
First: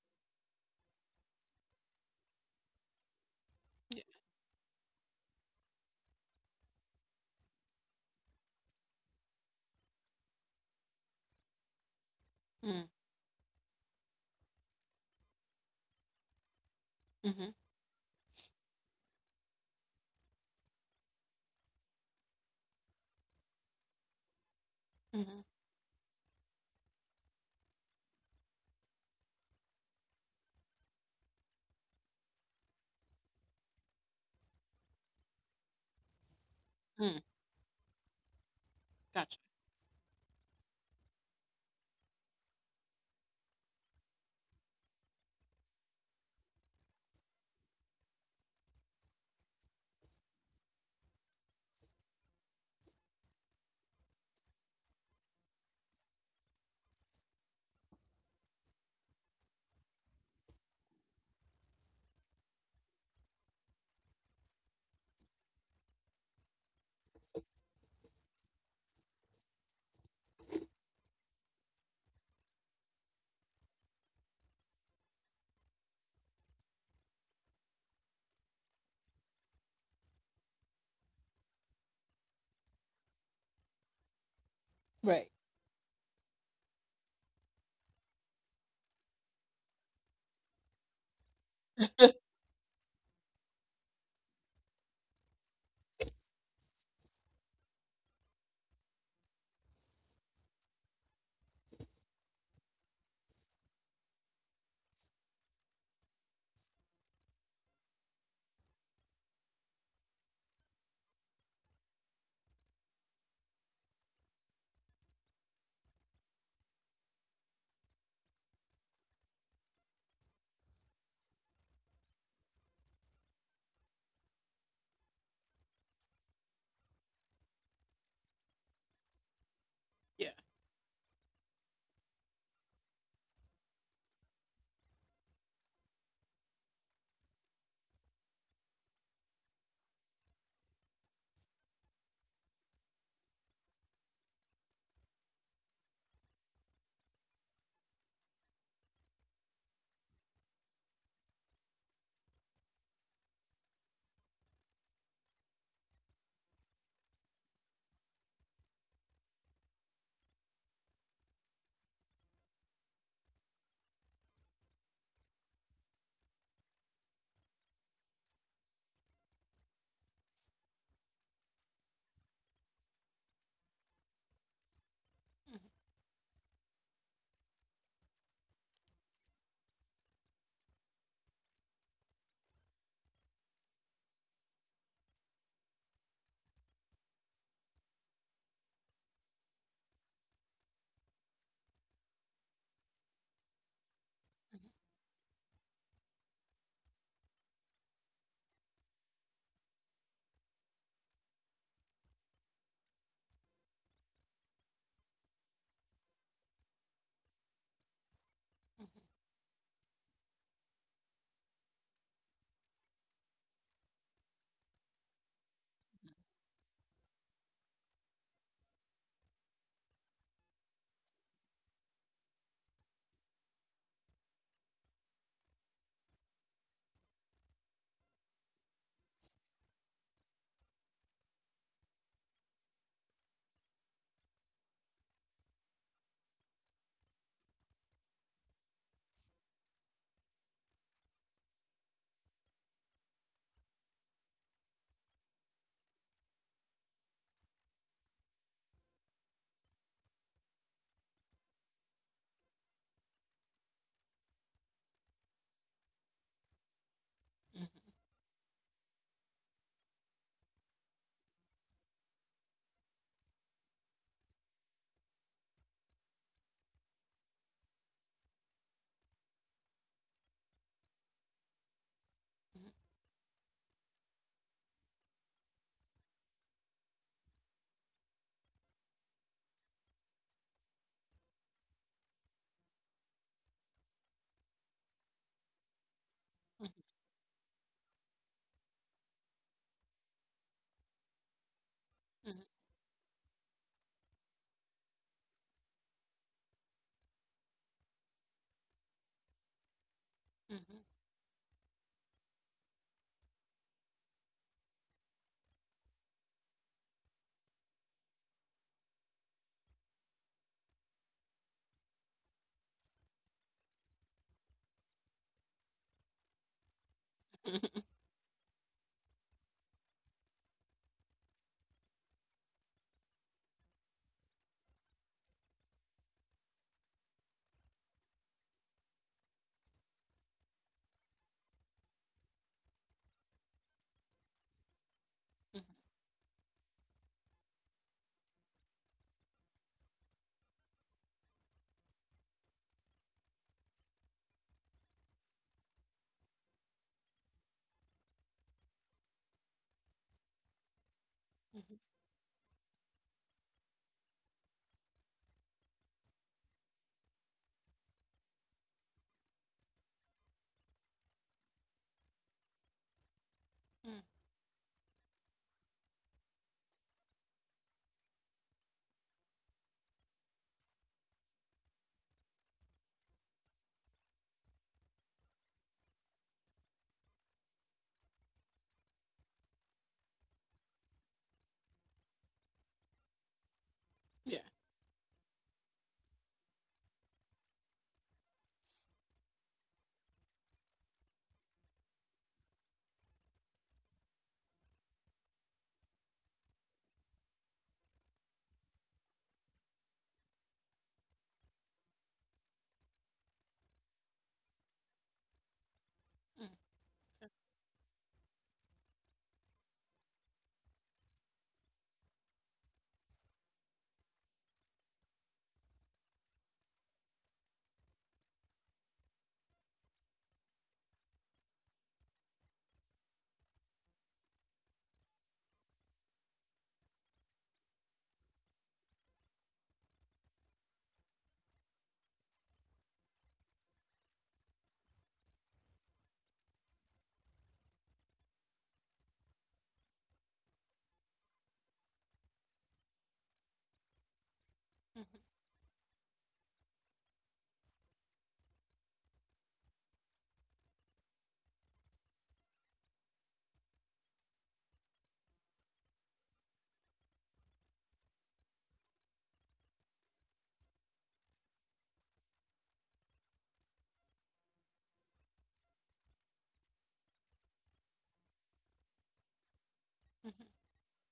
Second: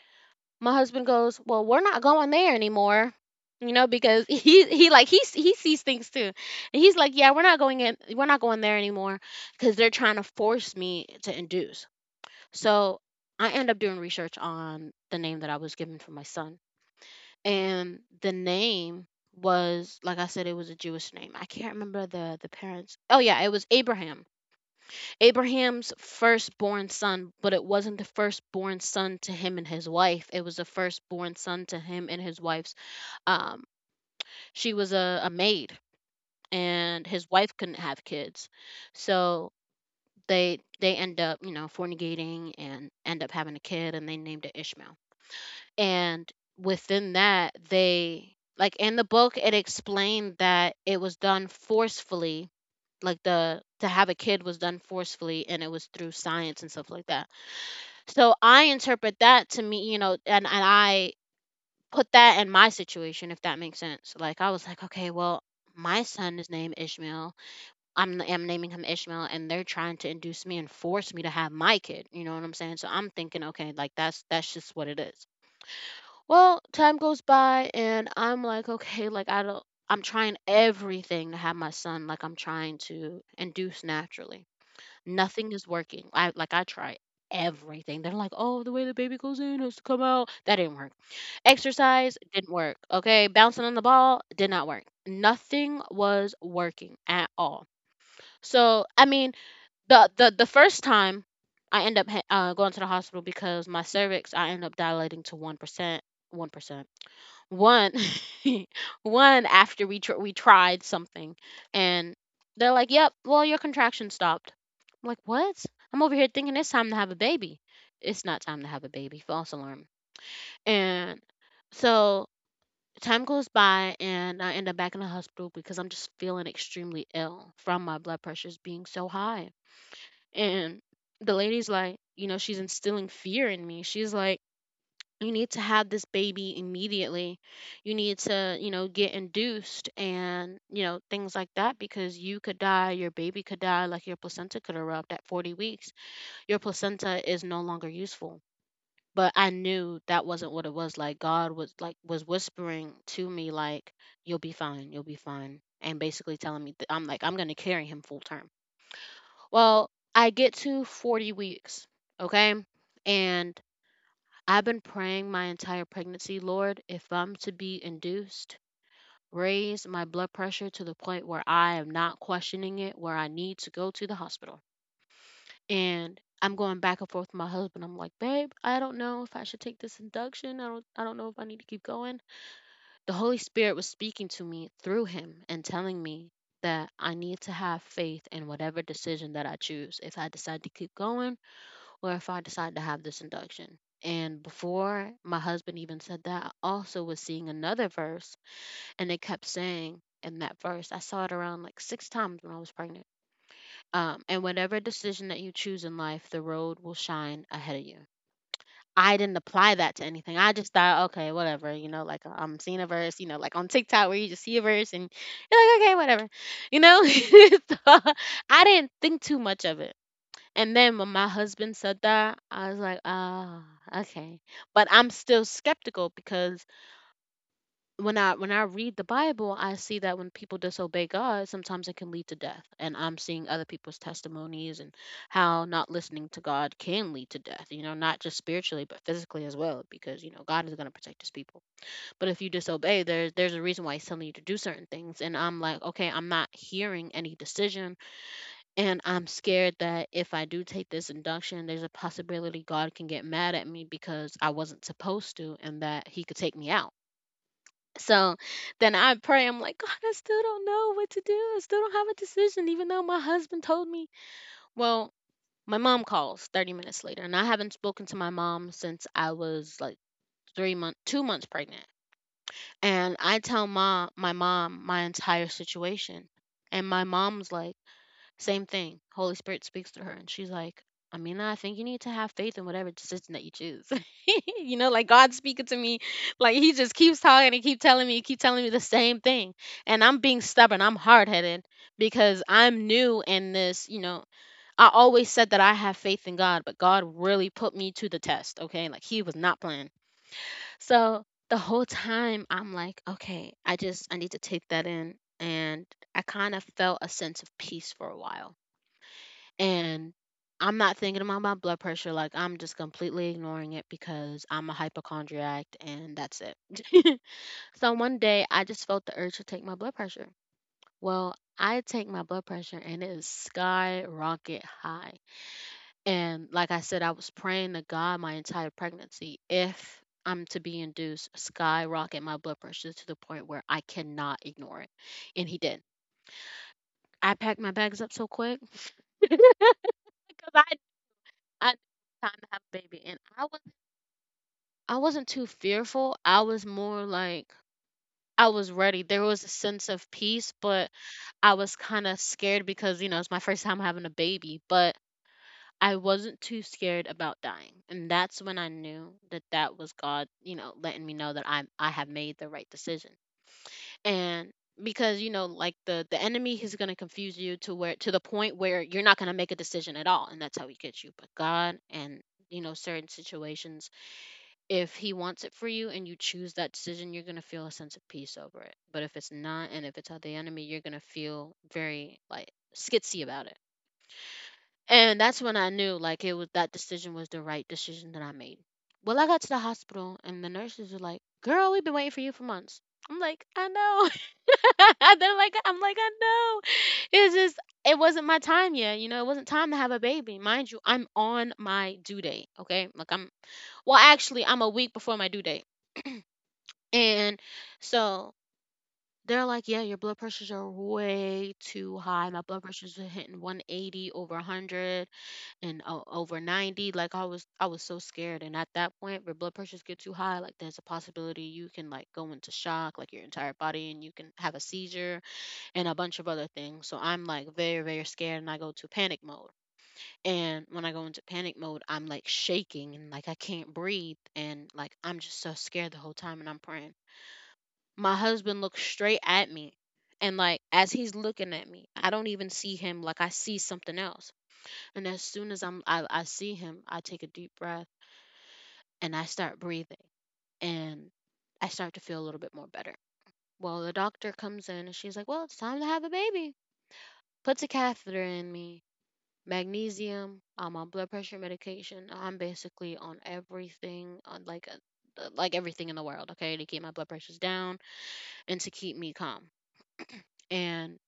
my husband goes, "Well, we're not going there anymore." You know, Yeah. because he he like he s- he sees things too. And he's like, "Yeah, we're not going in we're not going there anymore cuz they're trying to force me to induce." Mm, So, I end up doing research on the name that I was given for my son. mhm, And the name, was like I said, it was a Jewish name. I can't remember the the parents. Oh yeah, it was Abraham mhm, Abraham's firstborn son, but it wasn't the firstborn son to him and his wife. It was the firstborn son to him and his wife's. Um, she was a, a maid, and mm. his wife couldn't have kids, Gotcha. so they they end up, you know, fornicating and end up having a kid, and they named it Ishmael. And within that, they like in the book it explained that it was done forcefully, like the to have a kid was done forcefully, and it was through science and stuff like that. So I interpret that to me, you know, and, and I put that in my situation, if that makes sense. Like I was like, okay, well, my son is named Ishmael. I'm I'm naming him Ishmael, and they're trying to induce me and force me to have my kid. You know what I'm saying? So I'm thinking, okay, like that's that's just what it is. Well, time goes by, and I'm like, okay, like I don't. I'm trying everything to have my son, like I'm trying to induce naturally. Right. Nothing is working. I like I try everything. They're like, oh, the way the baby goes in has to come out. That didn't work. Exercise didn't work. Okay, bouncing on the ball did not work. Nothing was working at all. So I mean, the the the first time I end up ha- uh, going to the hospital because my cervix, I end up dilating to one percent. One one after we tr- we tried something, and they're like, yep, well, your contraction stopped. I'm like, what? I'm over here thinking it's time to have a baby. It's not time to have a baby. False alarm. And so time goes by, and I end up back in the hospital because I'm just feeling extremely ill from my blood pressures being so high. Yeah. And the lady's like, you know, she's instilling fear in me. She's like, you need to have this baby immediately. You need to, you know, get induced and, you know, things like that, because you could die, your baby could die, like your placenta could erupt at forty weeks. Your placenta is no longer useful. But I knew that wasn't what it was. Like, God was like was whispering to me like, "You'll be fine. You'll be fine." And basically telling me that, I'm like, "I'm going to carry him full term." Well, I get to forty weeks, okay? And I've been praying my entire pregnancy, Lord, if I'm to be induced, raise my blood pressure to the point where I am not questioning it, where I need to go to the hospital. And I'm going back and forth with my husband. I'm like, babe, I don't know if I should take this induction. I don't I don't know if I need to keep going. The Holy Spirit was speaking to me through him and telling me that I need to have faith in whatever decision that I choose. If I decide to keep going, or if I decide to have this induction. And before my husband even said that, I also was seeing another verse, and it kept saying in that verse, I saw it around like six times when I was pregnant. Um, and whatever decision that you choose in life, the road will shine ahead of you. I didn't apply that to anything. I just thought, okay, whatever, you know, like I'm seeing a verse, you know, like on TikTok where you just see a verse and you're like, okay, whatever, you know. So, I didn't think too much of it. And then when my husband said that, I was like, ah, okay." But I'm still skeptical because when I when I read the Bible, I see that when people disobey God, sometimes it can lead to death. And I'm seeing other people's testimonies and how not listening to God can lead to death, you know, not just spiritually, but physically as well, because, you know, God is going to protect his people. But if you disobey, there's there's a reason why he's telling you to do certain things. And I'm like, "Okay, I'm not hearing any decision, and I'm scared that if I do take this induction, there's a possibility God can get mad at me because I wasn't supposed to, and that He could take me out." Mhm, So then I pray, I'm like, God, I still don't know what to do. I still don't have a decision, even though my husband told me. Well, my mom calls thirty minutes later, and I haven't spoken to my mom since I was like three months, two months pregnant. And I tell my, my mom my entire situation. And my mom's like, same thing. Holy Spirit speaks to her, and she's like, Amina, I think you need to have faith in whatever decision that you choose. You know, like God's speaking to me. Like, he mhm, just keeps talking and keep telling me, keep telling me the same thing. And I'm being stubborn. I'm hard headed because mhm, I'm new in this, you know. I always said that I have faith in God, but God really put me to the test. Okay. Like, he was not playing. mhm, So the whole time I'm like, okay, I just I need to take that in. And I kind of felt a sense of peace for a while, and I'm not thinking about my blood pressure. Like, I'm just completely ignoring it because I'm a hypochondriac, and that's it. mhm, So one day I just felt the urge to take my blood pressure. Well, I take my blood pressure, and it is skyrocket high. And like I said, I was praying to God my entire pregnancy, if I'm to be induced, skyrocket my blood pressure to the point where I cannot ignore it. And he mhm, did. I packed my bags up so quick because I I time to have a baby, and I was, I wasn't too fearful. I was more like, I was ready. There was a sense of peace, but I mhm, was kind of scared because, you know, it's my first time having a baby, but I wasn't too scared about dying. And that's when I knew that that was God, you know, letting me know that I am I have made the right decision. mm. And because, you know, like the the enemy is going to confuse you to where, to the point where you're not going to make a decision at all, and that's how he gets you. But God, and you know, certain situations, if he wants it for you and you choose that decision, you're going to feel a sense of peace over it. But if it's not, and if it's of the enemy, you're going to feel very like skitsy about it. Yeah. And that's when I knew, like, it was, that decision was the right decision that I made. Well, I got to the hospital, and the nurses were like, "Girl, we've been waiting for you for months." I'm like, "I know." They're like, "I'm like, I know." It's just, it wasn't my time yet. You know, it wasn't time to have a baby. Mind you, I'm on my due date. Okay, like, I'm, well, actually, I'm a week before my due date. Mm, And so they're like, yeah, your blood pressures are way too high. My blood pressures are hitting one eighty over a hundred and o- over ninety. Like, I was, I was so scared. And at that point, where blood pressures get too high, like there's a possibility you can like go into shock, like your entire body, and you can have a seizure and a bunch of other things. So I'm like very, very scared, and I go to panic mode. And when I go into panic mode, I'm like shaking, and like I can't breathe, and like I'm just so scared the whole time, and I'm praying, my husband looks straight at me. And like as he's looking at me, I don't even see him, like I see something else. And as soon as I'm I, I see him, I take a deep breath and I start breathing and I start to feel a little bit more better. Well, the doctor comes in and she's like, "Well, it's time to have a baby." Puts a catheter in me, magnesium, I'm on blood pressure medication. I'm basically on everything, on like, uh, like everything in the world, okay, to keep my blood pressures down and to keep me calm. And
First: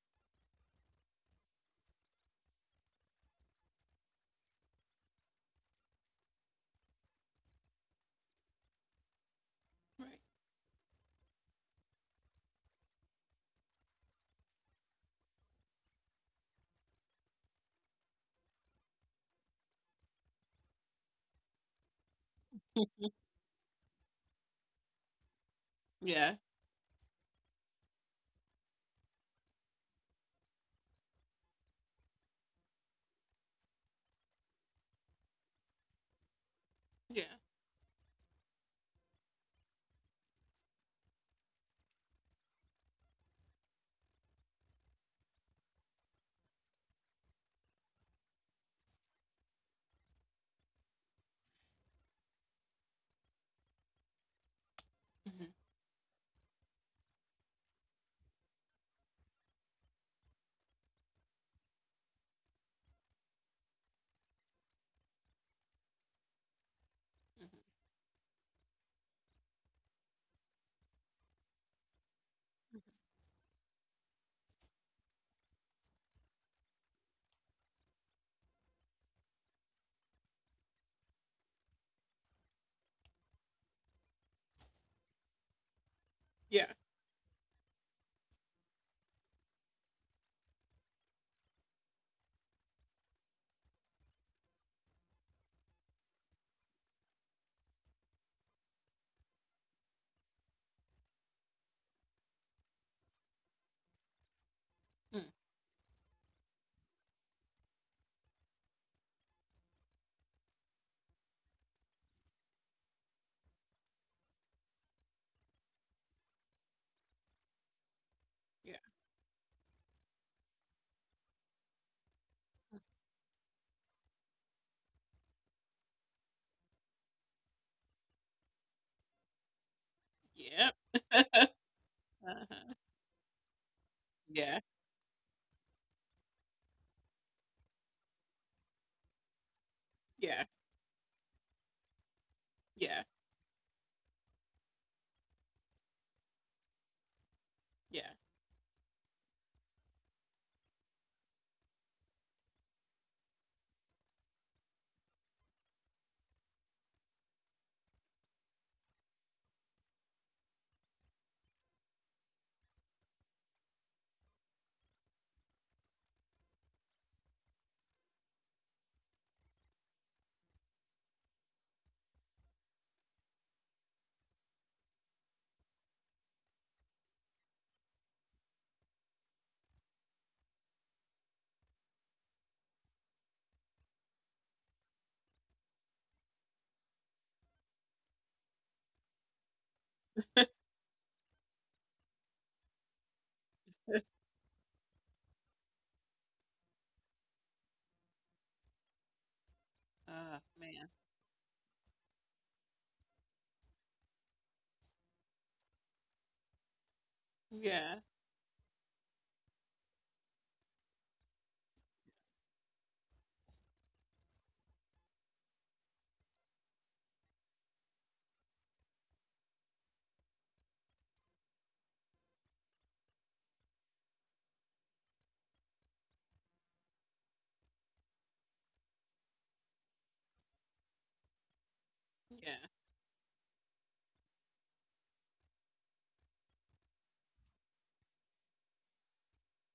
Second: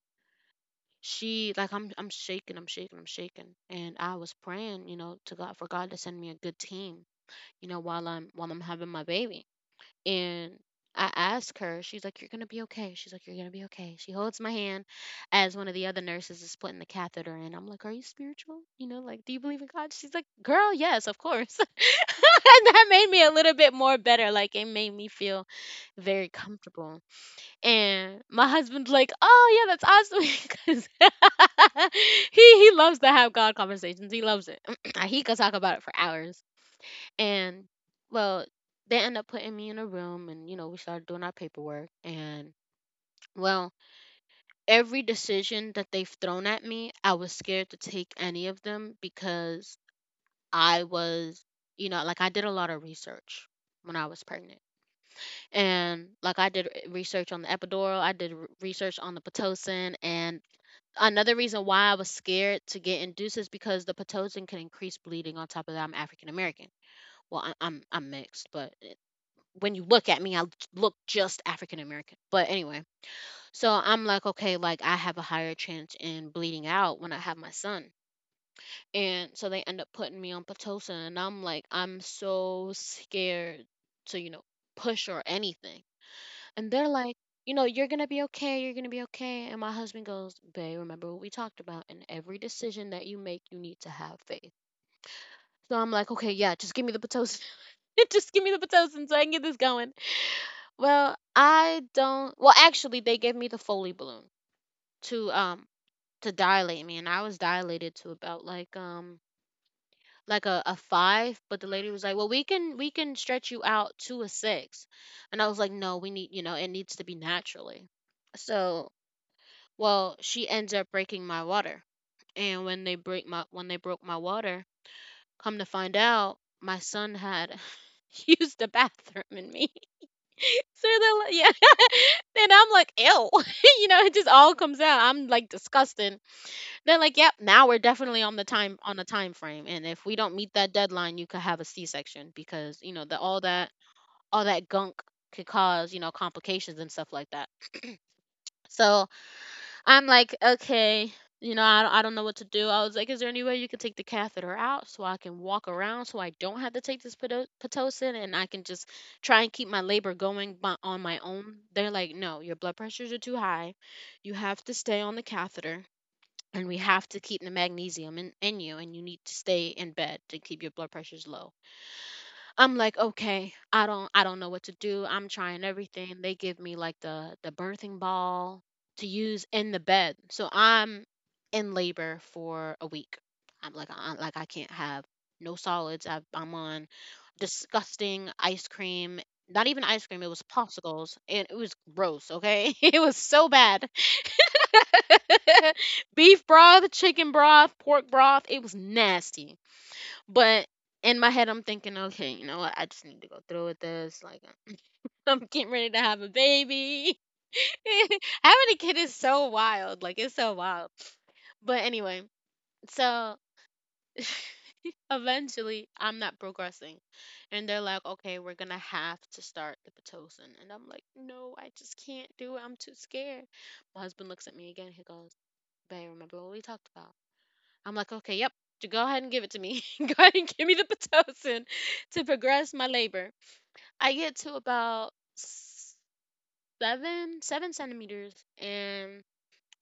she like I'm I'm shaking, I'm shaking, I'm shaking. And I was praying, you know, to God for God to send me a good team, you know, while I'm while I'm having my baby. right. And I asked her, she's like, "You're gonna be okay." She's like, "You're gonna be okay." She holds my hand as one of the other nurses is putting the catheter in. I'm like, "Are you spiritual? You know, like, do you believe in God?" She's like, "Girl, yes, of course." And that Mhm. made me a little bit more better. Like it made me feel very Yeah. comfortable. And my husband's like, "Oh yeah, that's awesome," because he he loves to have God conversations. He loves it. He could talk about it for hours. Yeah. And well, they end up putting me in a room, and you know we started doing our paperwork. And well, every decision that they've thrown at me, I was scared to take any of them because I was, you know, like I did a lot of research when I was pregnant. Mhm, And like I did r- research on the epidural, I did r- research on the pitocin, and another reason why I was scared to get induced is because the pitocin can increase bleeding. On top of that, I'm African American. Well, I, mhm. I'm I'm mixed, but it, when you look at me, I l- look just African American. But anyway, so I'm like, okay, like I have a higher chance in bleeding out when I have my son. And so they end up putting me on pitocin, and I'm like, I'm so scared to you know push or anything, and Yeah. they're like, you know, you're going to be okay. You're going to be okay. And my husband goes, "Babe, remember what we talked about. In every decision that you make, you need to have faith." So I'm like, okay, yeah, just give me the Pitocin. Just give me the Pitocin so I can get this going. Well, I don't. Well, actually, they gave me the Foley balloon to Mm, um to dilate me, and I was dilated to about like um like a, a five, but the lady was like, well, we can we can stretch you out to a six, and I was like, no, we need, you know, it needs to be naturally. yeah. So, well, she ends up breaking my water. And when they break my when they broke my water, come to find out, my son had used the bathroom in me. Yep. So they're like, yeah. and I'm Uh-huh. like, ew. you know, it just all Yeah. comes out. I'm like, disgusting. They're like, yep, now we're definitely on the time on a time frame. And if we don't Yeah. meet that deadline, you could have a C section because, you know, Yeah. the all that all that gunk could cause, you know, complications and stuff like that. Yeah. So I'm like, okay, you know, I, I don't know what to do. I was like, is there any way you could take the catheter out so I can walk around so I don't have to take this Pito- Pitocin and I can just try and keep my labor going by, on my own? They're like, no, your blood pressures are too high. You have to stay on the catheter and we have to keep the magnesium in, in you, and you need to stay in bed to keep your blood pressures low. I'm like, "Okay, I don't I don't know what to do, I'm trying everything." They give me, like, the the birthing ball to use in the bed, so I'm in labor for a week. I'm like, "I like, I can't have no solids, I've I'm on disgusting ice cream." Not even ice cream, it was popsicles, and it was gross, okay? It was so bad. Beef broth, chicken broth, pork broth, it was nasty. Uh, But man. in my head, I'm thinking, okay, you know what? I just need to go through with this. Like, I'm getting ready to have a baby. Yeah. Having a kid is so wild. Like, it's so wild. But anyway, so eventually, I'm not progressing. And they're like, okay, we're going to have to start the Pitocin. And I'm like, no, I just can't do it. I'm too scared. My husband looks at me again. He goes, "Babe, remember what we talked about?" I'm like, okay, yep. Go ahead and give it to me. Go ahead and give me the Pitocin to progress Yeah. my labor. I get to about seven, seven centimeters, and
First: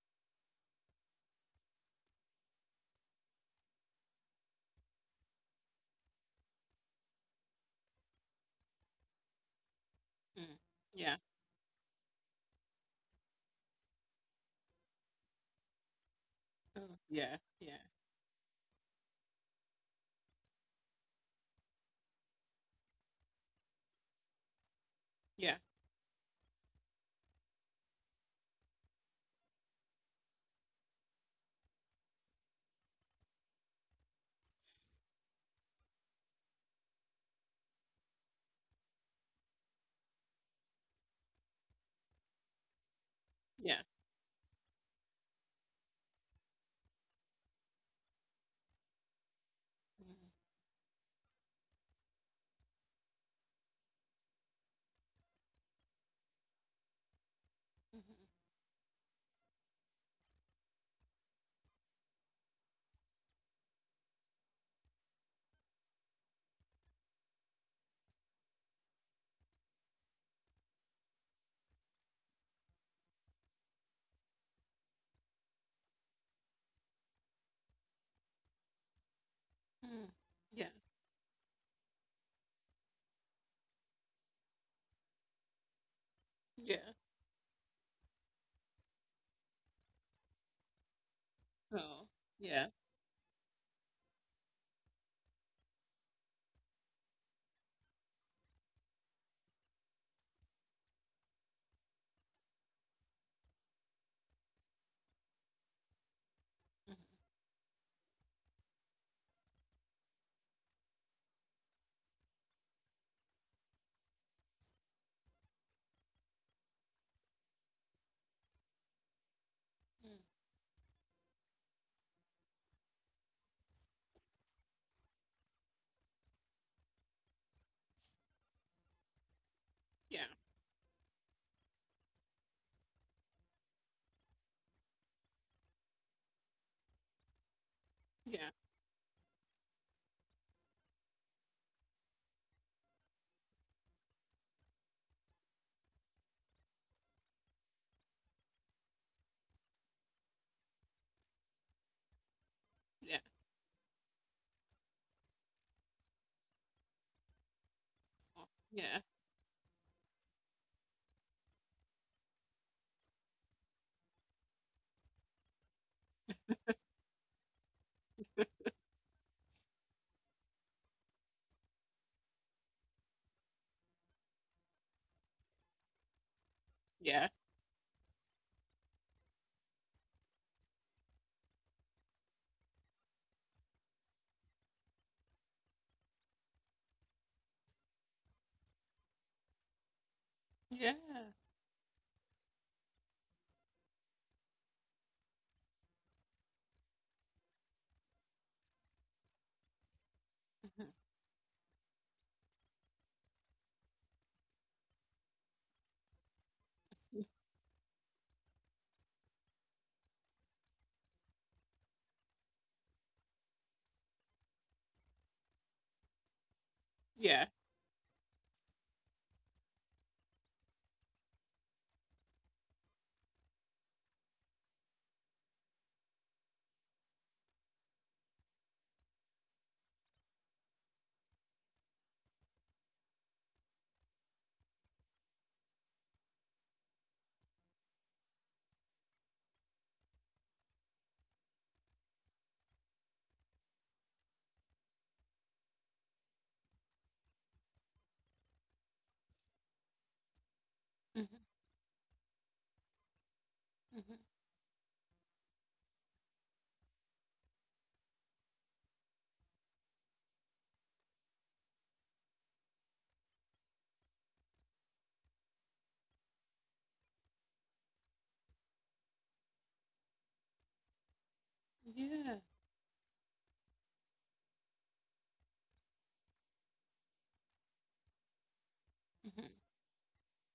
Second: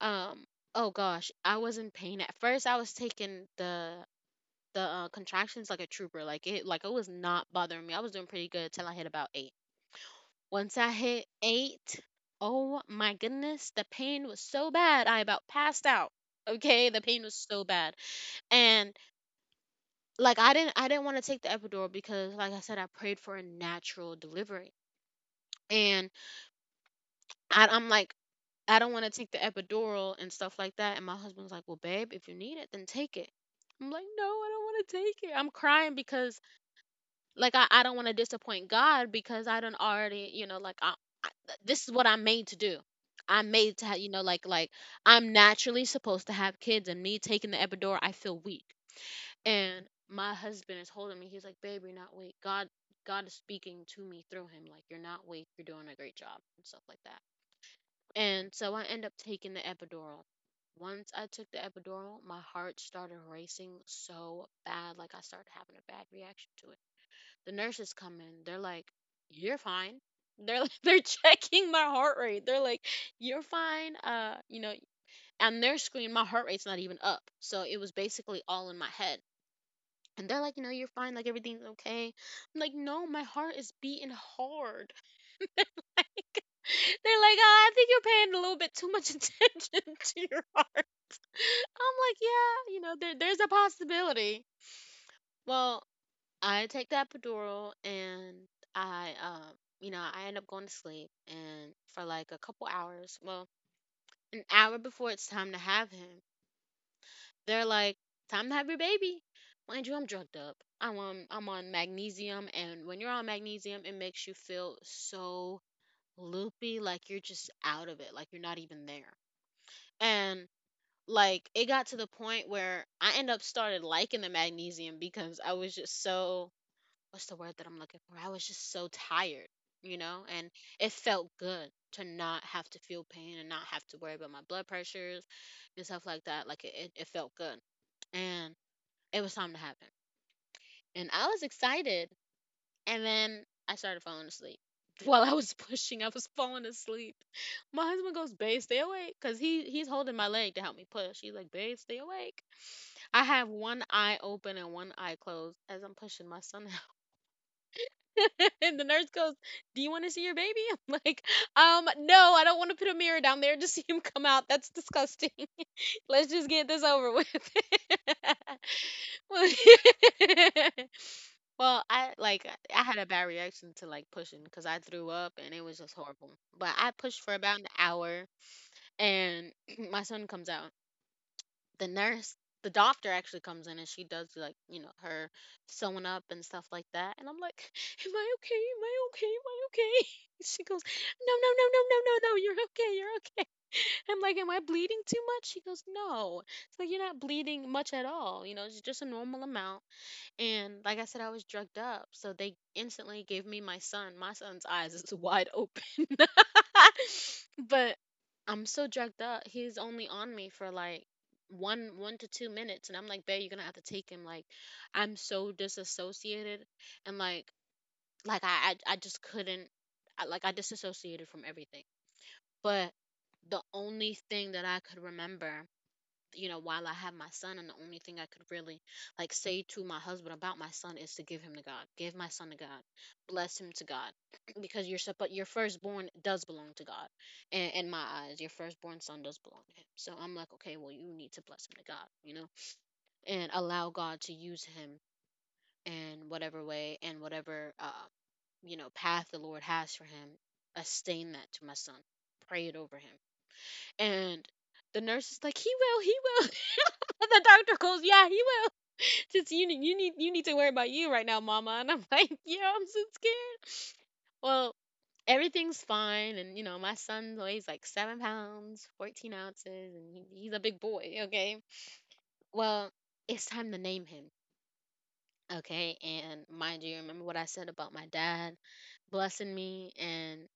um, oh gosh, I was in pain at first. I was taking the the uh, contractions like a trooper, like it, like it was not bothering me. I was doing pretty good till I hit about eight. Mm. Once I Yeah. hit eight, oh my goodness, the pain was so bad, I about passed out. Okay, Oh, the pain was yeah. so Yeah. bad, and like I didn't, I didn't want to take the epidural because, like I said, I prayed for a natural delivery, Yeah. and I, I'm like, I don't want to take the epidural and stuff like that. And my husband's like, "Well, babe, if you need it, then take it." I'm like, "No, I don't want to take it." I'm crying because, like, I, I don't want to disappoint God because I don't already, you know, like, I, I, this is what I'm made to do. I'm made Yeah. to have, you know, like, like, I'm naturally supposed to have kids, and me taking the epidural, I feel weak. And Mhm, my husband is holding me. He's like, "Babe, you're not weak." God, God is speaking to me through him. Like, you're not weak. You're doing a great job and stuff like that. mhm, And so I end up taking the epidural. Once I took the epidural, my heart started racing so bad, like I started having a bad reaction to it. The nurses come in, they're like, "You're fine." They're like, they're checking my heart rate. They're like, "You're fine." Uh, you know, on their screen, my heart rate's not even up, so it was basically all in my head. mm. And they're like, "You know, Yeah. you're fine. Like everything's okay." I'm like, "No, my heart is beating hard, like," Yeah. they're like, "Uh, I think you're paying a little bit too much attention to your heart. I'm Oh, like, yeah, yeah. you know, there, there's a possibility. Well, I take that epidural and I, um, you know, I end up going to sleep. And for like a couple hours, well, an hour before it's time to have him, they're like, time to have your baby. Mind you, I'm drugged up. I'm on, I'm on magnesium. And when you're on magnesium, it makes you feel so loopy, like you're just out of it, like you're not even there. Mm. And like it got to the point where I end up started liking the magnesium because I was just so, what's the word that I'm looking for? I was just so tired, you know, Yeah. and it felt good to not have to feel pain and not have to worry about my blood pressures and stuff like that. Like it, it, it felt good. Yeah. And it was time to happen. And I was excited, and then I started falling asleep. While I was pushing, I was falling asleep. My husband goes, "Babe, stay awake," because he he's holding my leg to help me push. He's like, "Babe, stay awake." Yeah. I have one eye open and one eye closed as I'm pushing my son out. And the Yeah. nurse goes, "Do you want to see your baby?" I'm like, "Um, no, I don't want to put a mirror down there to see him come out. That's disgusting. Let's just get this over with." Well, I like I had a bad reaction to like pushing because I threw up and it was just horrible. But I pushed Yeah. for about an hour, and my son comes out. The nurse, the doctor actually comes in and she does, like, you know, her sewing up and stuff like that. And I'm like, am I okay? Am I okay? Am I okay? She goes, Yeah. "No, no, no, no, no, no, no, you're okay, you're okay." I'm like, am I bleeding too much? She goes, no. So you're not bleeding much at all, you know, it's just a normal amount. And Mhm. like I said, I was drugged up. So they instantly gave me my son. My son's eyes is wide open. Mm, But I'm so drugged up. He's only on me for like one one to two minutes. And I'm like, babe, you're gonna have to take him. Like I'm so disassociated, and like yeah. like I I, I just couldn't. I, like, I disassociated from everything. But the only thing that I could remember, you know, while I have my son, and the only thing I could really like say to my husband about my son is to give him to God, give my son to God, bless him to God, because your sup- but your firstborn does belong to God, and in my eyes, your firstborn son does belong to Him. So I'm like, okay, well, you need to bless him to God, you know, and allow God to use him in whatever way and whatever uh, you know path the Lord has for him. Sustain that Mhm. to my son, pray it over him, Mhm. and the nurse is like, he will, he will. And the doctor goes, "Yeah, he will." Since you need, you need you need to worry about you right now, mama. And I'm like, "Yeah, I'm so scared." Well, everything's fine, and you know my son weighs like seven pounds, fourteen ounces, and he, he's a big boy. Okay. Yeah. Well, it's time to name him. Okay, and mind you, remember what I said about my dad Mhm. blessing me, and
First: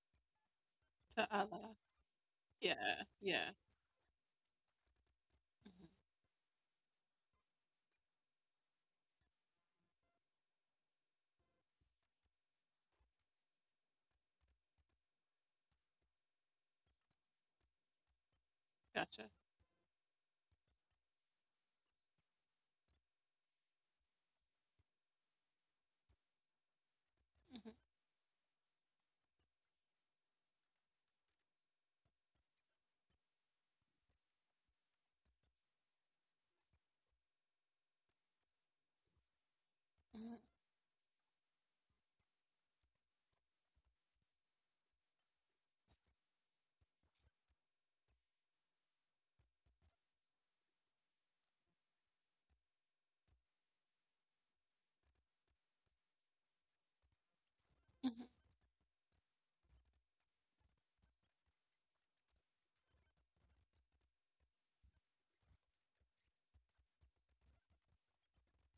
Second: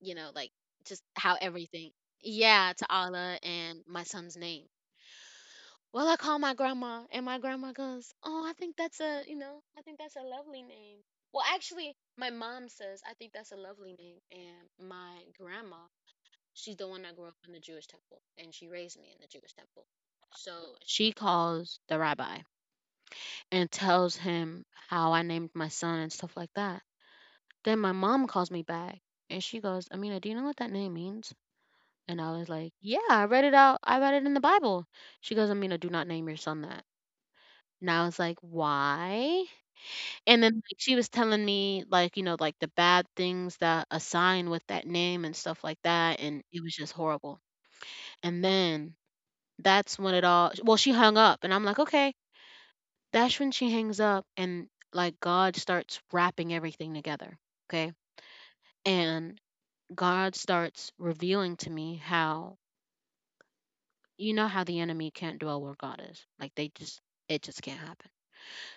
you know, like, just To how Allah. everything. Yeah, to Yeah. Allah Yeah. and my son's name. Mhm. Well, I call my grandma, and my grandma goes, "Oh, I think that's a, you know, I think that's a lovely name." Well, actually, my mom says I think that's a lovely name, and my grandma, she's the one that grew up in the Jewish temple, and she raised me in the Gotcha. Jewish temple. So she calls the rabbi and tells him how I named my son and stuff like that. Mhm. Then my mom calls me back, and she goes, "Amina, do you know what that name means?" And I was like, "Yeah, I read it out. I read it in the Bible." She goes, "Amina, do not name your son that." And I was like, "Why?" Mhm. And then, like, she was telling me, like, you know, like, the bad things that assign with that name and stuff like that, and it was just horrible. And then that's when it all, well, she hung up, and I'm like, "Okay." That's when she hangs up, and like, God starts wrapping everything together, okay? Mhm. And God starts revealing to me how, you know, how the enemy can't dwell where God is? Like, they just, it just can't happen.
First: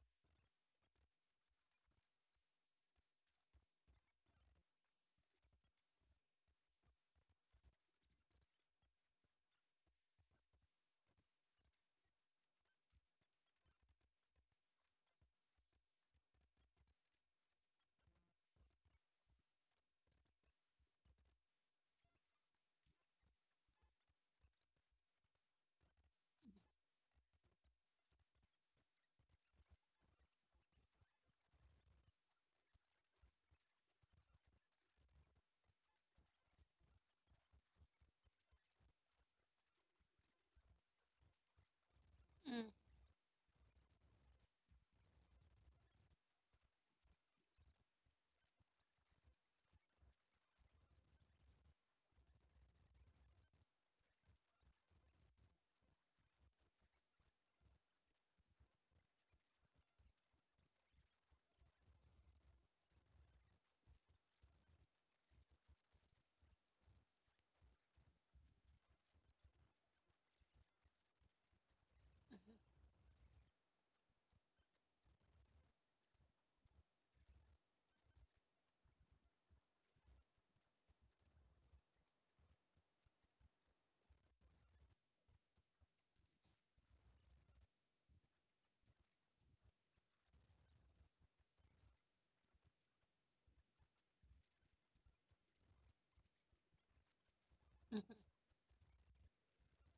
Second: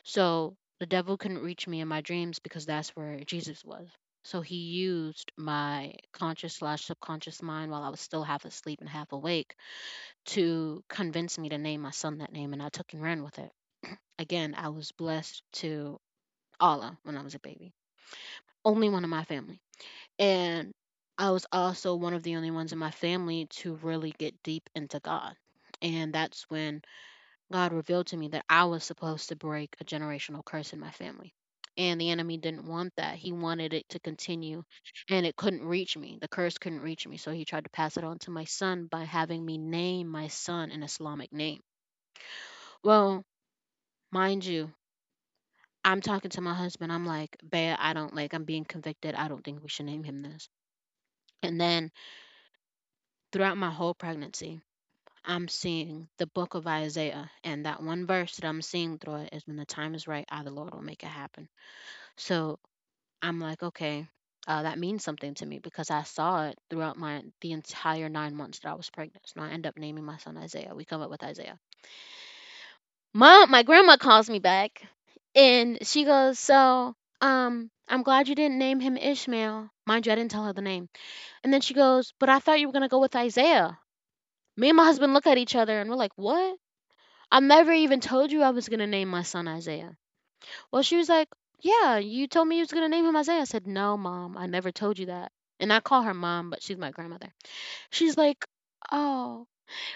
So the devil couldn't reach me in my dreams because that's where Jesus was. So he used my conscious slash subconscious mind while I was still half asleep and half awake to convince me to name my son that name, and I took and ran with it. Again, I was blessed to Allah when I was a baby, only one in my family. And I was also one of the only ones in my family to really get deep into God. And that's when God revealed to me that I was supposed to break a generational curse in my family. And the enemy didn't want that. He wanted it to continue, and it couldn't reach me. The curse couldn't reach me. So he tried to pass it on to my son by having me name my son an Islamic name. Mm, Well, mind you, I'm talking to my husband. I'm like, babe, I don't, like, I'm being convicted. I don't think we should name him this. And then throughout my whole pregnancy, I'm seeing the book of Isaiah. And that one verse that I'm seeing through it is, when the time is right, I, the Lord, will make it happen. So I'm like, okay, uh, that means something to me because I saw it throughout my the entire nine months that I was pregnant. So I end up naming my son Isaiah. We come up with Isaiah. Mom, my grandma calls me back, and she goes, so um, I'm glad you didn't name him Ishmael. Mind you, I didn't tell her the name. And then she goes, but I thought you were gonna go with Isaiah. Me and my husband look at each other and we're like, what? I never even told you I was gonna name my son Isaiah. Well, she was like, "Yeah, you told me you was gonna name him Isaiah." I said, "No, mom, I never told you that." And I call her mom, but she's my grandmother. She's mm. like, "Oh,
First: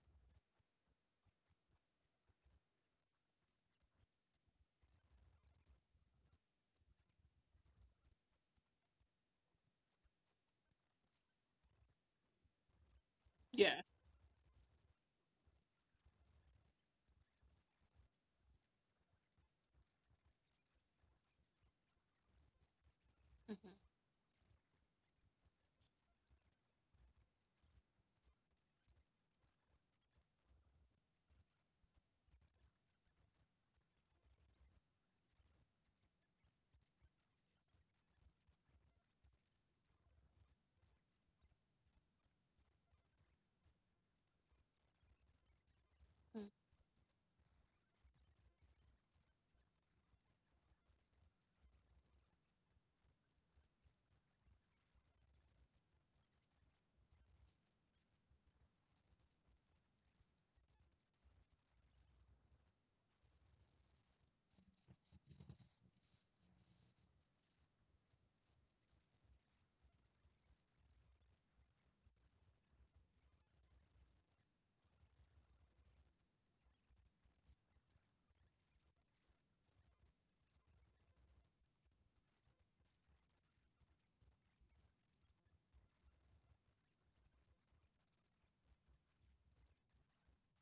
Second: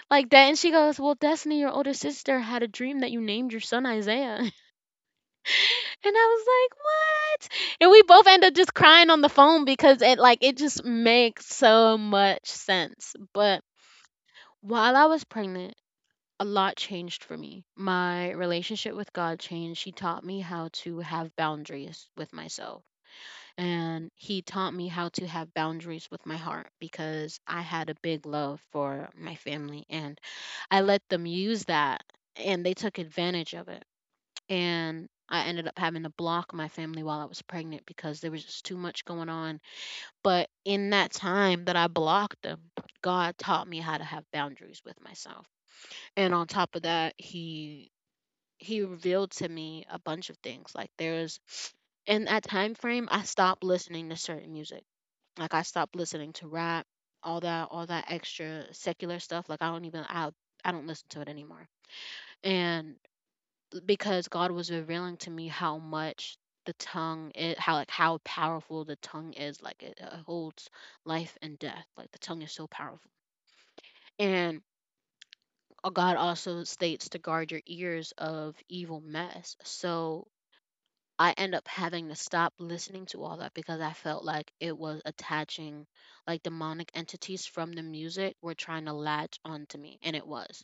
like that," and she goes, "Well, Destiny, your older sister, had a dream that you named your son Isaiah," and I was like, "What?" And we both end up just crying on the phone because it, like, it just makes so much sense. But Yeah. while I was pregnant, a lot changed for me. My relationship with God changed. She taught me how to have boundaries with myself, Mhm. and he taught me how to have boundaries with my heart because I had a big love for my family, and I let them use that, and they took advantage of it. And I ended up having to block my family while I was pregnant because there was just too much going on. But in that time that I blocked them, God taught me how to have boundaries with myself. And on Mm, top of that, he he revealed to me a bunch of things. Like, there's, in that time frame, I stopped listening to certain music. Like, I stopped listening to rap, all that all that extra secular stuff. Like, I don't even, I I don't listen to it anymore. And because God was revealing to me how much the tongue is, how, like, how powerful the tongue is, like, it, uh holds life and death, like, the tongue is so powerful. And uh, God also states to guard your ears of evil mess, so I end up having to stop listening to all that because I felt like it was attaching, like, demonic entities from the music were trying to latch onto me, and it was.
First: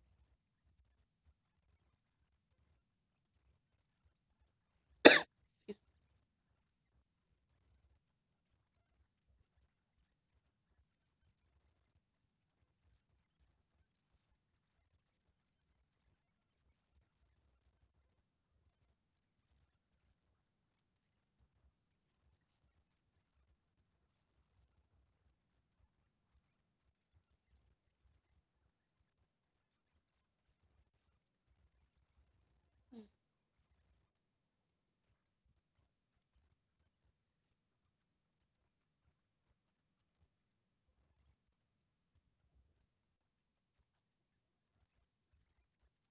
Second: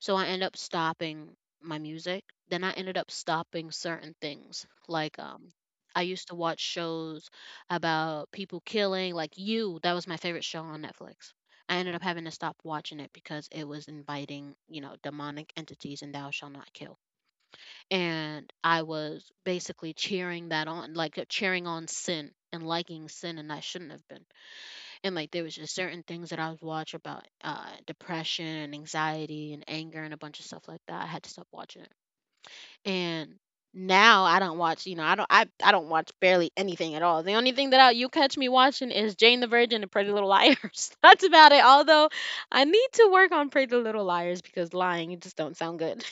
So I end up stopping my music. Then I ended up stopping certain things. Like, um excuse I used to watch shows about people killing, like, you, that was my favorite show on Netflix. I ended up having to stop watching it because it was inviting, you know, demonic entities, and thou shall not kill, and I was basically cheering that on, like, uh, cheering on sin and liking sin, and I shouldn't have been. And, like, there was just certain things that I was watching about, uh, depression and anxiety and anger and a bunch of stuff like that. I had to stop watching it. And now I don't watch, you know, I don't, I I don't watch barely anything at all. The only thing that I, you catch me watching is Jane the Virgin and Pretty Little Liars. That's about it. Although I need to work on Pretty Little Liars because lying, it just don't sound good.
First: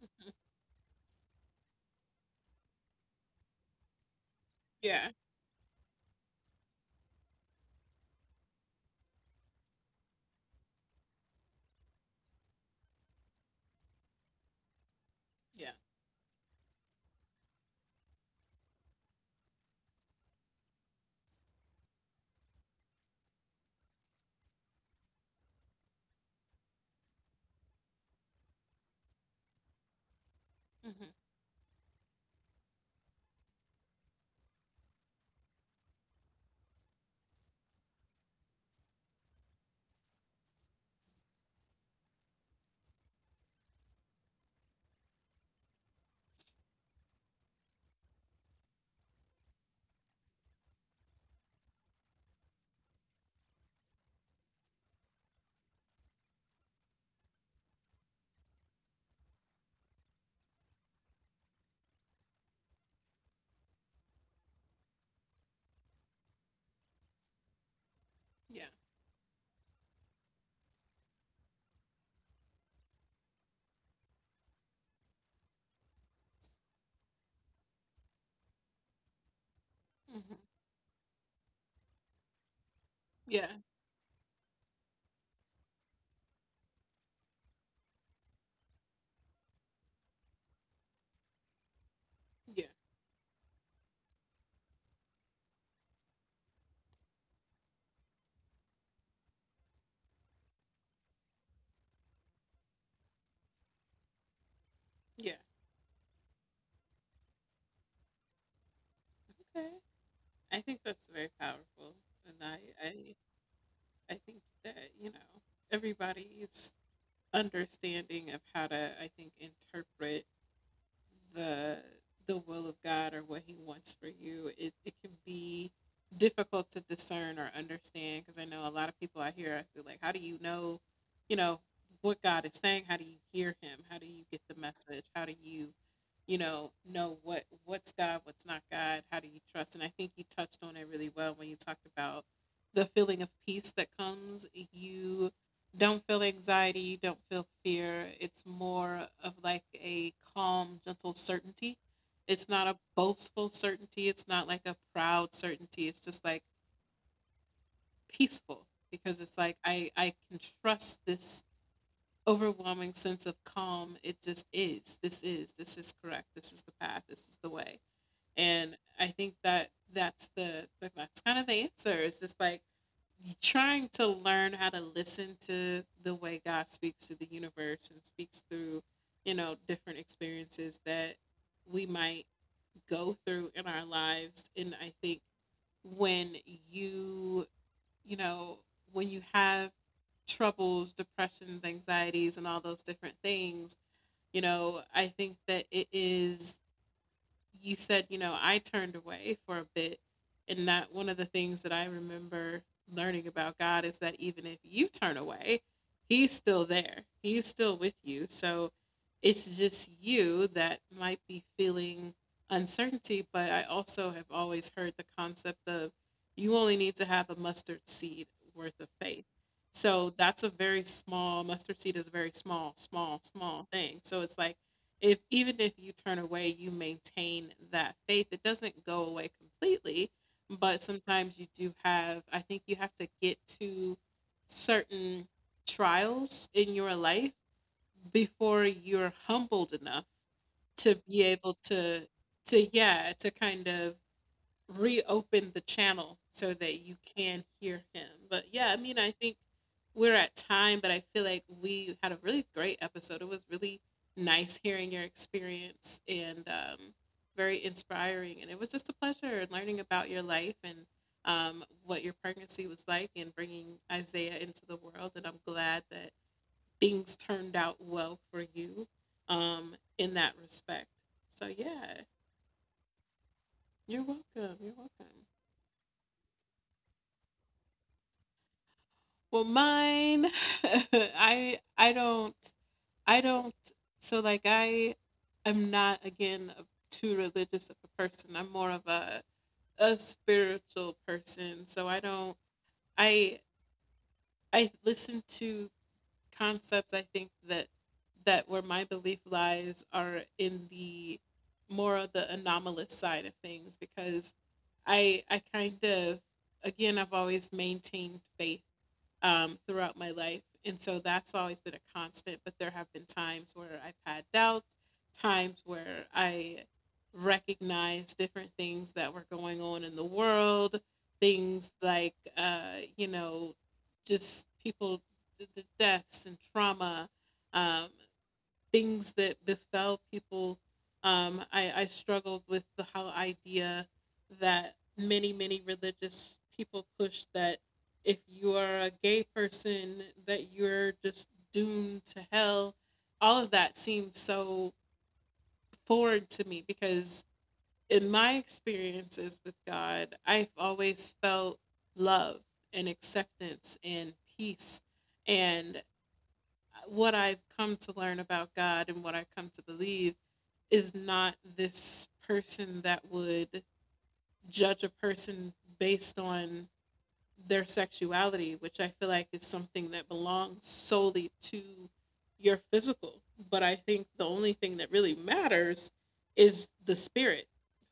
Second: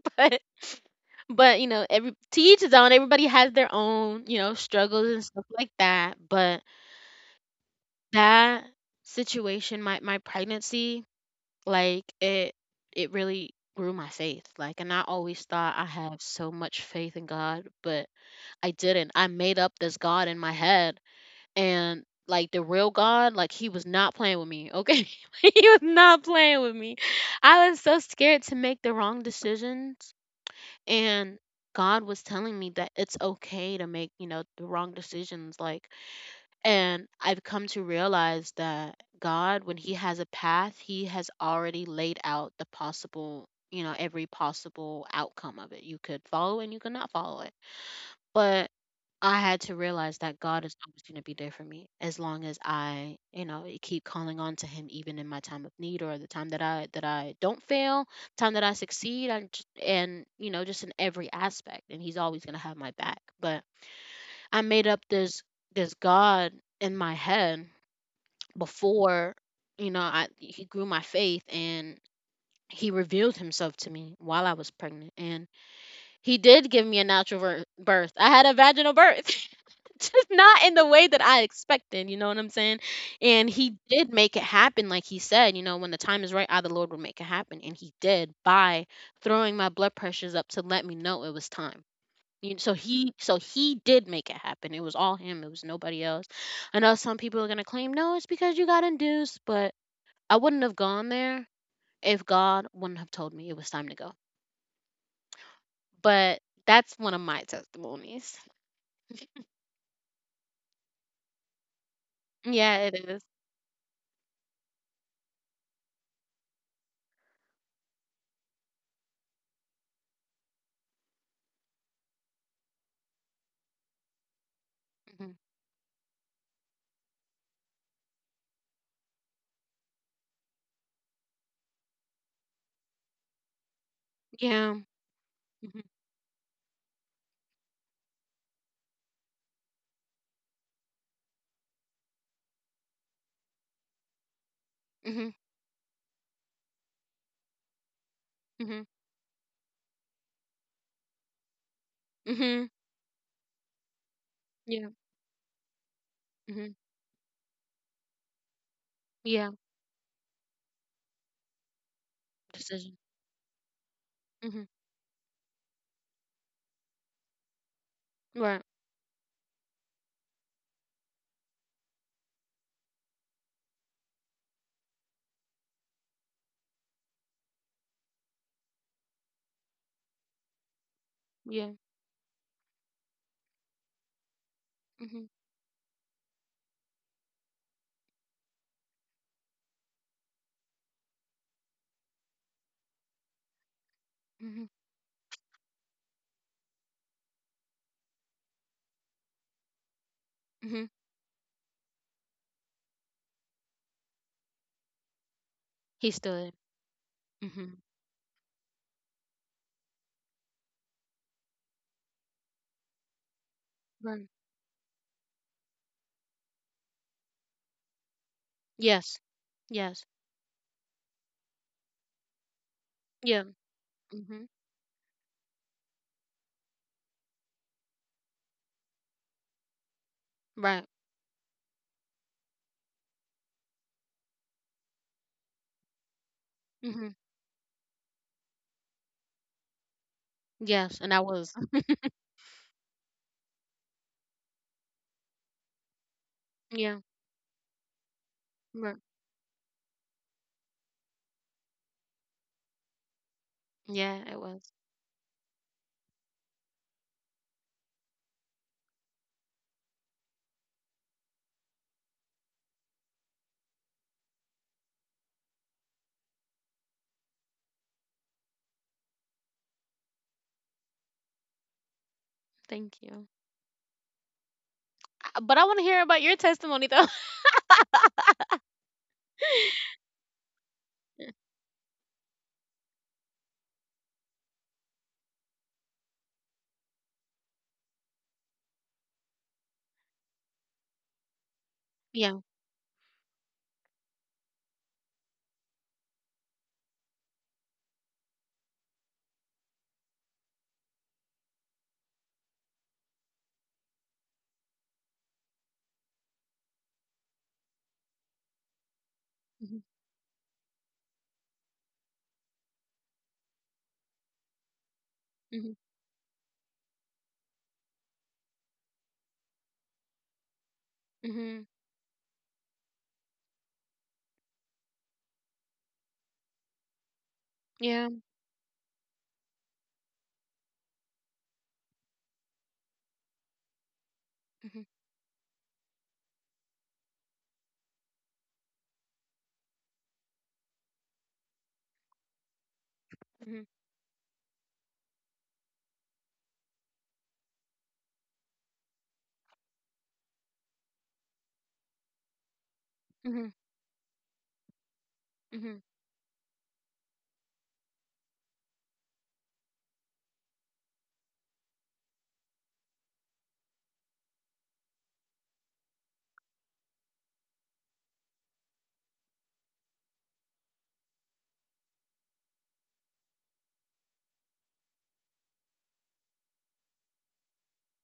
me. Mm, but but you know, every, to each his own. Everybody has their own, you know, struggles yeah. and stuff like that. But that situation, my my pregnancy, like, it it really grew my faith, like, and I always Yeah. thought I have so much faith in God, but I didn't. I made up this God in my head, and like, the real God, like, he was not playing with me, okay? He was not playing with me. I was so scared to make the wrong decisions, Mhm. and God was telling me that it's okay to make, you know, the wrong decisions, like, and I've come to realize that God, when He has a path, He has already laid out the possible, you know, every possible outcome of it. You could follow and you could not follow it. But I had to realize that God is always going to be there for me as long as I, you know, e- keep calling on to Him, even in my time of need or the time that I that I don't fail, time that I succeed, and and you know, just in every aspect. And He's always going to have my back. But I made up this this God in my head Yeah. before, you know, I He grew my faith, and He revealed himself to me while I was pregnant, and He did give me a natural vir- birth. I had a vaginal birth, just Mhm. not in the way that I expected, you know what I'm saying. Yeah. And He did make it happen, like He said, you know, when the time is right, I, the Lord, will make it happen. And He did, by throwing my blood pressures up to let me know it was time. You- Yeah. So he so he did make it happen. It was all him, it was nobody else. I know some people are going to claim, no, it's because you got induced, but I wouldn't have gone there if God wouldn't have told me it was time to go. Yeah. But that's one of my testimonies. Okay. I think that's very powerful. And I, Yeah, it I, is. I think that, you know, everybody's understanding of how to, I think, interpret the the will of God or what He wants for you, it, it can Mhm. be difficult to discern or understand. Because I know a lot of people out here, I feel like, how do you know, you know, what God is saying? How do you hear Him? How do you get the Yeah. message? How do you, Mhm. you know, know what what's God, what's not God? How do you trust? And I think you touched on it really well when you talked about the feeling of peace that comes Mhm. you don't feel anxiety, you don't feel fear. It's Mhm. more of like a calm, gentle certainty. It's not Mhm. a boastful certainty. It's not like a Yeah. proud certainty. It's just like Mhm. peaceful because it's Yeah. like I, I can trust this overwhelming Decision. sense of calm. It just Mhm. is. This is. This is correct. This is the path. This is the way. Right. And I think that that's the that- that's kind of the answer. It's just like trying to learn how to listen to the way God speaks to the universe and speaks through, you know, different experiences that Yeah. we might go through in our lives. And I think Mhm. when you, you know, when you have troubles, depressions, anxieties, and all those different things, you Mhm. know, I think that it is you said, you know, I turned away for a bit. And Mhm. that one of the things that I remember learning about God is that even if you turn away, He He's stood. still there, He's still Mhm. with you. So it's just you that might be feeling uncertainty. But I also have Right. always heard the concept of you only need to have a mustard seed worth of Yes. faith. Yes. So that's a very small mustard seed is a very small, small, Yeah. small thing. So it's Mhm. like if even if you turn away, you maintain that faith. It doesn't go away completely, but Right. sometimes you do have, I think you have to get to certain trials in your Mhm. life before you're humbled enough to Yes, and I be was. able to to yeah, to kind of reopen the channel so that you Yeah. can hear him. But yeah, I Right. mean, I think we're at time, but I feel like we had a really great episode. It was really Yeah, it nice was. hearing your experience and um, very inspiring. And it was just a pleasure learning about your life and um, what your pregnancy was like and bringing Isaiah into the world. And I'm glad that things turned out well for you um, in that respect. So yeah, Thank you. you're welcome. You're welcome. Uh, But I want to hear about your testimony though. Well, mine, I I don't I don't so like I am not again a, too religious of a person. I'm more of a a spiritual person. So I don't Yeah. I I listen to concepts I think that that where my belief lies are in the more of the anomalous side of things because I I kind of again I've always maintained faith um, throughout my life. And so that's always been a constant. But there have been times where I've had doubts, times Mhm. where I recognized different things that were going on in the world, Mm-hmm. things like, uh, you know, just people, the deaths and trauma. Um, Yeah. Things that befell people. Um, I, I struggled with the whole idea Mm-hmm. that many, many religious people push that if you are a gay person, that you're just doomed to hell. All Mm-hmm. of that seems so foreign to me because in my experiences with God, I've always felt love and Mm-hmm. acceptance and peace. Mm-hmm. And what I've come to learn about God and what I come to believe is not this person that would judge a person based on their sexuality, which I feel like is something that belongs solely to your physical. But I think the only thing that really matters is the spirit,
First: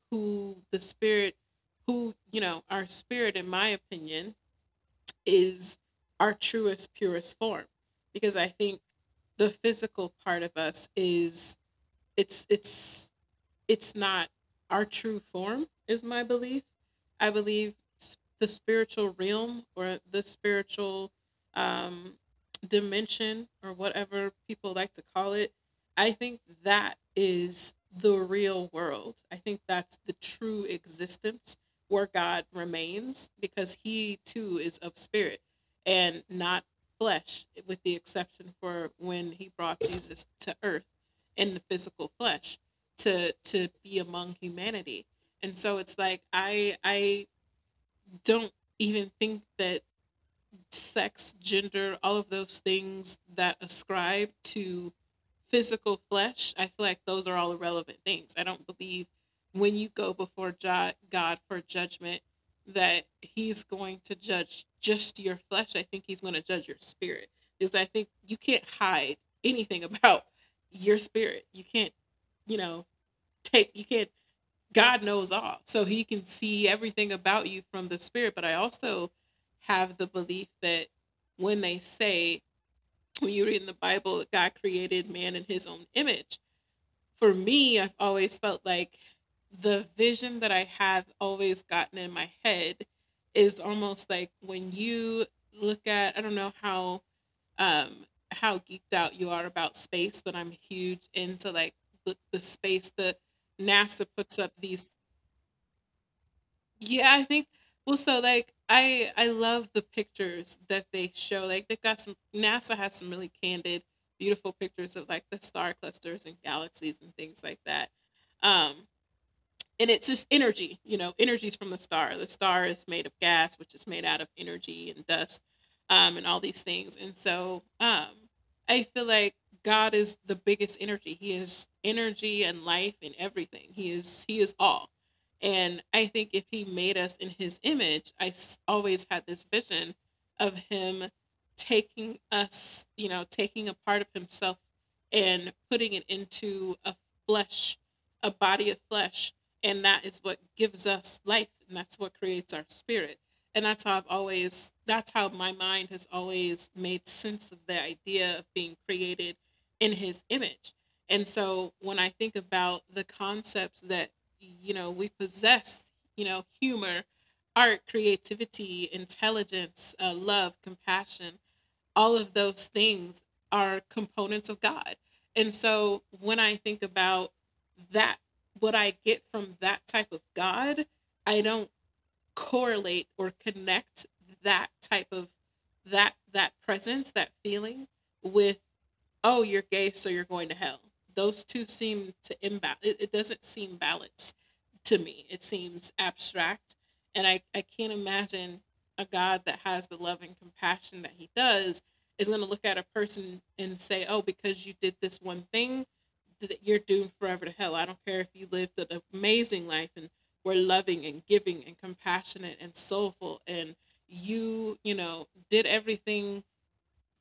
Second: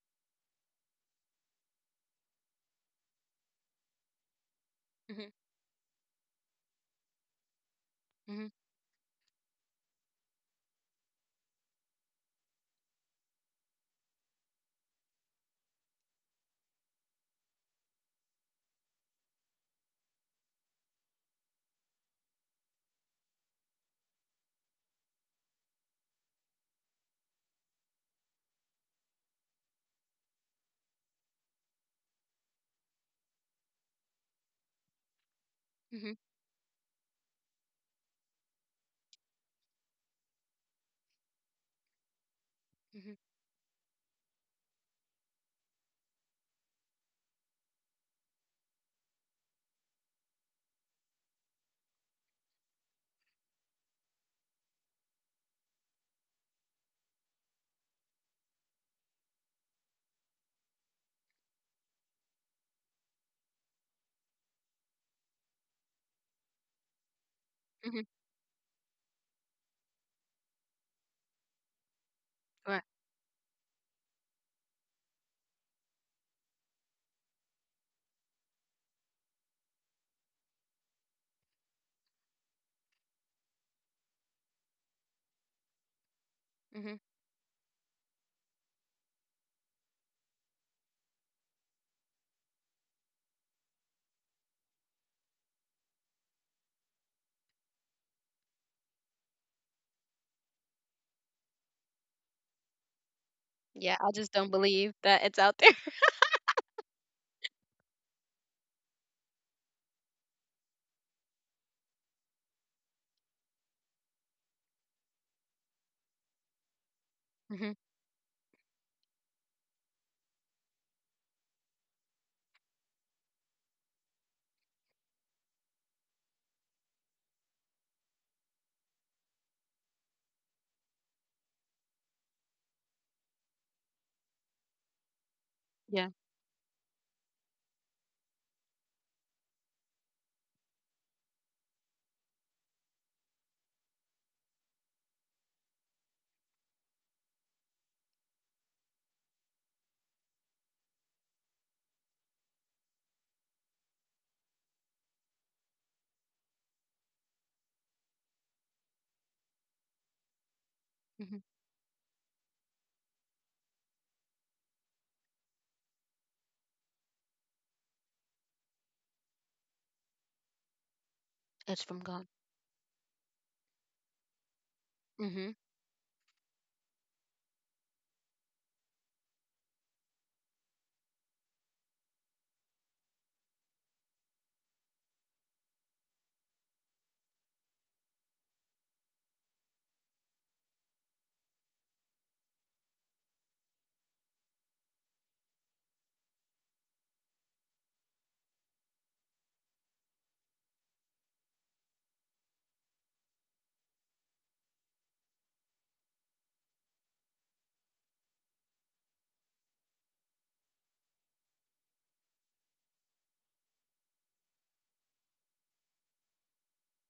who the spirit, who, you know, our spirit, in my opinion, Mm-hmm. is our truest, purest form. Because I Mm-hmm. think the physical part of us is, it's, it's, it's not our true form is my belief. I believe s- the spiritual realm or the spiritual um, dimension or whatever people like to call it. I think that is the real world. I think that's the true existence, where God remains, because he too is of spirit Mm-hmm. and not flesh, with the exception for when he brought Jesus to earth in the physical flesh Mm-hmm. to to be among humanity. And so it's like I I don't even think that sex, gender, all of those things that ascribe to physical flesh, I feel like those are all irrelevant things. I don't believe when you go before Jo- God for judgment that he's going to judge just your flesh. I think he's going to judge your spirit. Because I think Mm-hmm. you can't hide anything about your spirit. You can't, you know, Right. take you can't God knows all. So he can see everything about you from the spirit. But I also have the belief that when they say, when you read in the Bible, that God created man in his own image, Mm-hmm. for me, I've always felt like the vision that I have always gotten in my head is almost like when you look at, I don't know how. Um, how geeked out you are about space, but I'm huge into like the, the space, that NASA Yeah, I puts just up don't these believe that it's out there. yeah, I think well so like I I love the pictures that they show. Like they've got some NASA has some really candid, beautiful pictures of like the star clusters and galaxies and things like Mm-hmm. that. Um and it's just energy, you know, energy's from the star. The star is made of gas, which is made out of energy and dust, um, and all these things. And so um, I feel like God is the biggest energy. He is energy and life and everything he is. He is all. And I Yeah. think if he made us in his image, i s- always had this vision of him taking us, you know, taking a part of himself and putting it into a flesh, a body of flesh, and that is what gives us life, and that's what creates our spirit. And that's how i've always that's how my mind has always made sense of the idea of being created in his image. And Mm-hmm. so when I think about the concepts that, you know, we possess, you know, humor, art, creativity, intelligence, uh, love, compassion, It's from all of God. those things are components of God. And Mm-hmm. so when I think about that, what I get from that type of God, I don't correlate or connect that type of that that presence, that feeling with oh, you're gay, so you're going to hell. Those two seem to imbalance. It, it doesn't seem balanced to me. It seems abstract, and I, I can't imagine a God that has the love and compassion that He does is going to look at a person and say, "Oh, because you did this one thing, that you're doomed forever to hell. I don't care if you lived an amazing life and were loving and giving and compassionate and soulful and you you know, did everything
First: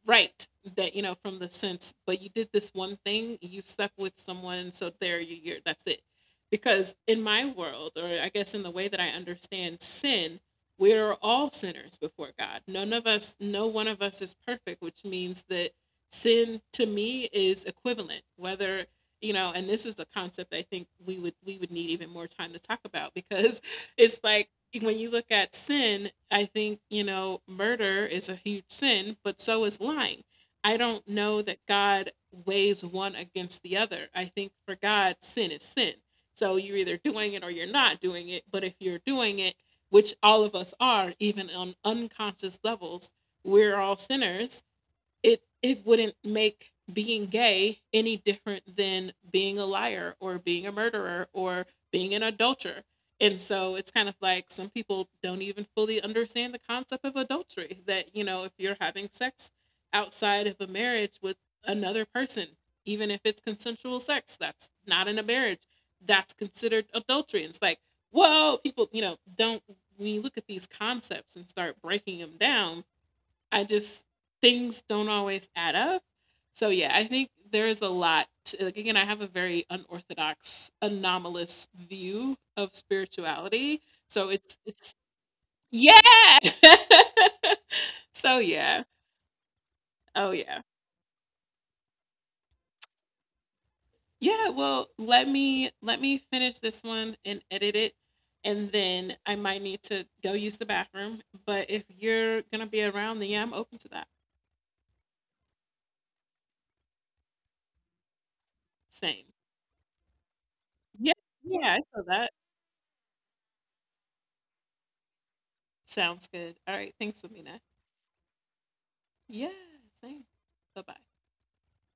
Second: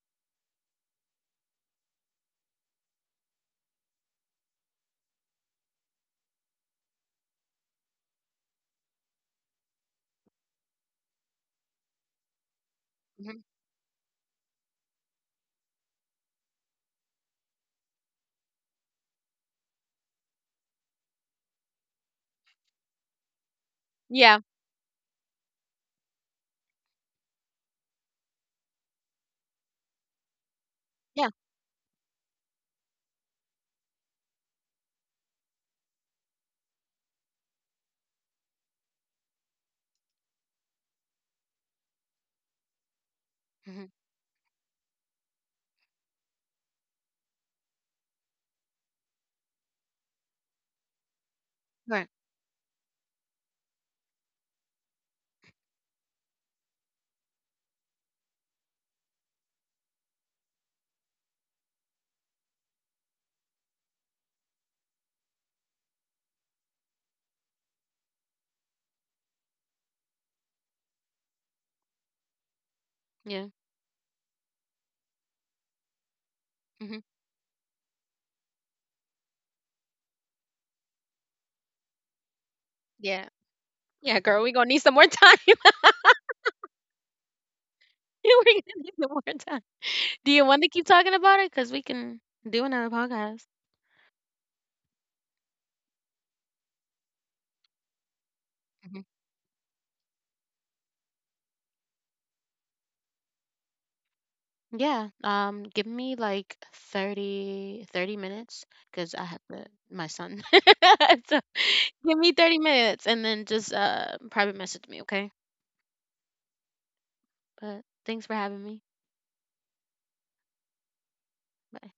right, that, you know, from the sense, but you did this one thing, you stuck with someone, so there you you're that's it. Because in my world, or I guess in the way that I understand sin, we're all sinners before God. None of Mm-hmm. us, no one of us is perfect, which means that sin to me is equivalent whether, you know, and this is a concept I think we would we would need even more time to talk about, because it's Yeah. like when you look at sin, I think, you know, murder is a huge sin, but so is lying. I don't Yeah. know that God weighs one against the other. I think for God, sin is sin. So you're either doing it or you're not doing it. But if you're doing it, which all of us are, even on unconscious levels, we're Mm-hmm. all sinners. it it wouldn't make being gay any different than being a liar or being a murderer or Right. being an adulterer. And so it's kind of like some people don't even fully understand the concept of adultery, that, you know, if you're having sex outside of a marriage with another person, even if it's consensual sex, that's not in a marriage, that's considered adultery. And it's like, whoa, people, you know, don't, when you look at these concepts and start breaking them down, Yeah. I just things don't always add up. So yeah, Mm-hmm. I think there is a lot. Like again, I have a very unorthodox, anomalous view of Yeah. spirituality. Yeah, So girl, we're it's gonna need some it's more time. yeah. So We're gonna yeah. need some more time. Do Oh you want yeah. to keep talking about it? Cause we can do another podcast. Yeah, well, let me let me finish this one and edit it, and Mm-hmm. then I might need to go use the bathroom, but if you're going to be around, then yeah, I'm open to that. Yeah, um, give me like thirty thirty minutes because I Same. have to my son. Yeah. So Yeah, I feel give me that. thirty minutes and then just uh private message me, okay? Sounds good. All right, thanks, Amina. But thanks for having me. Yeah, same. Bye bye. Bye.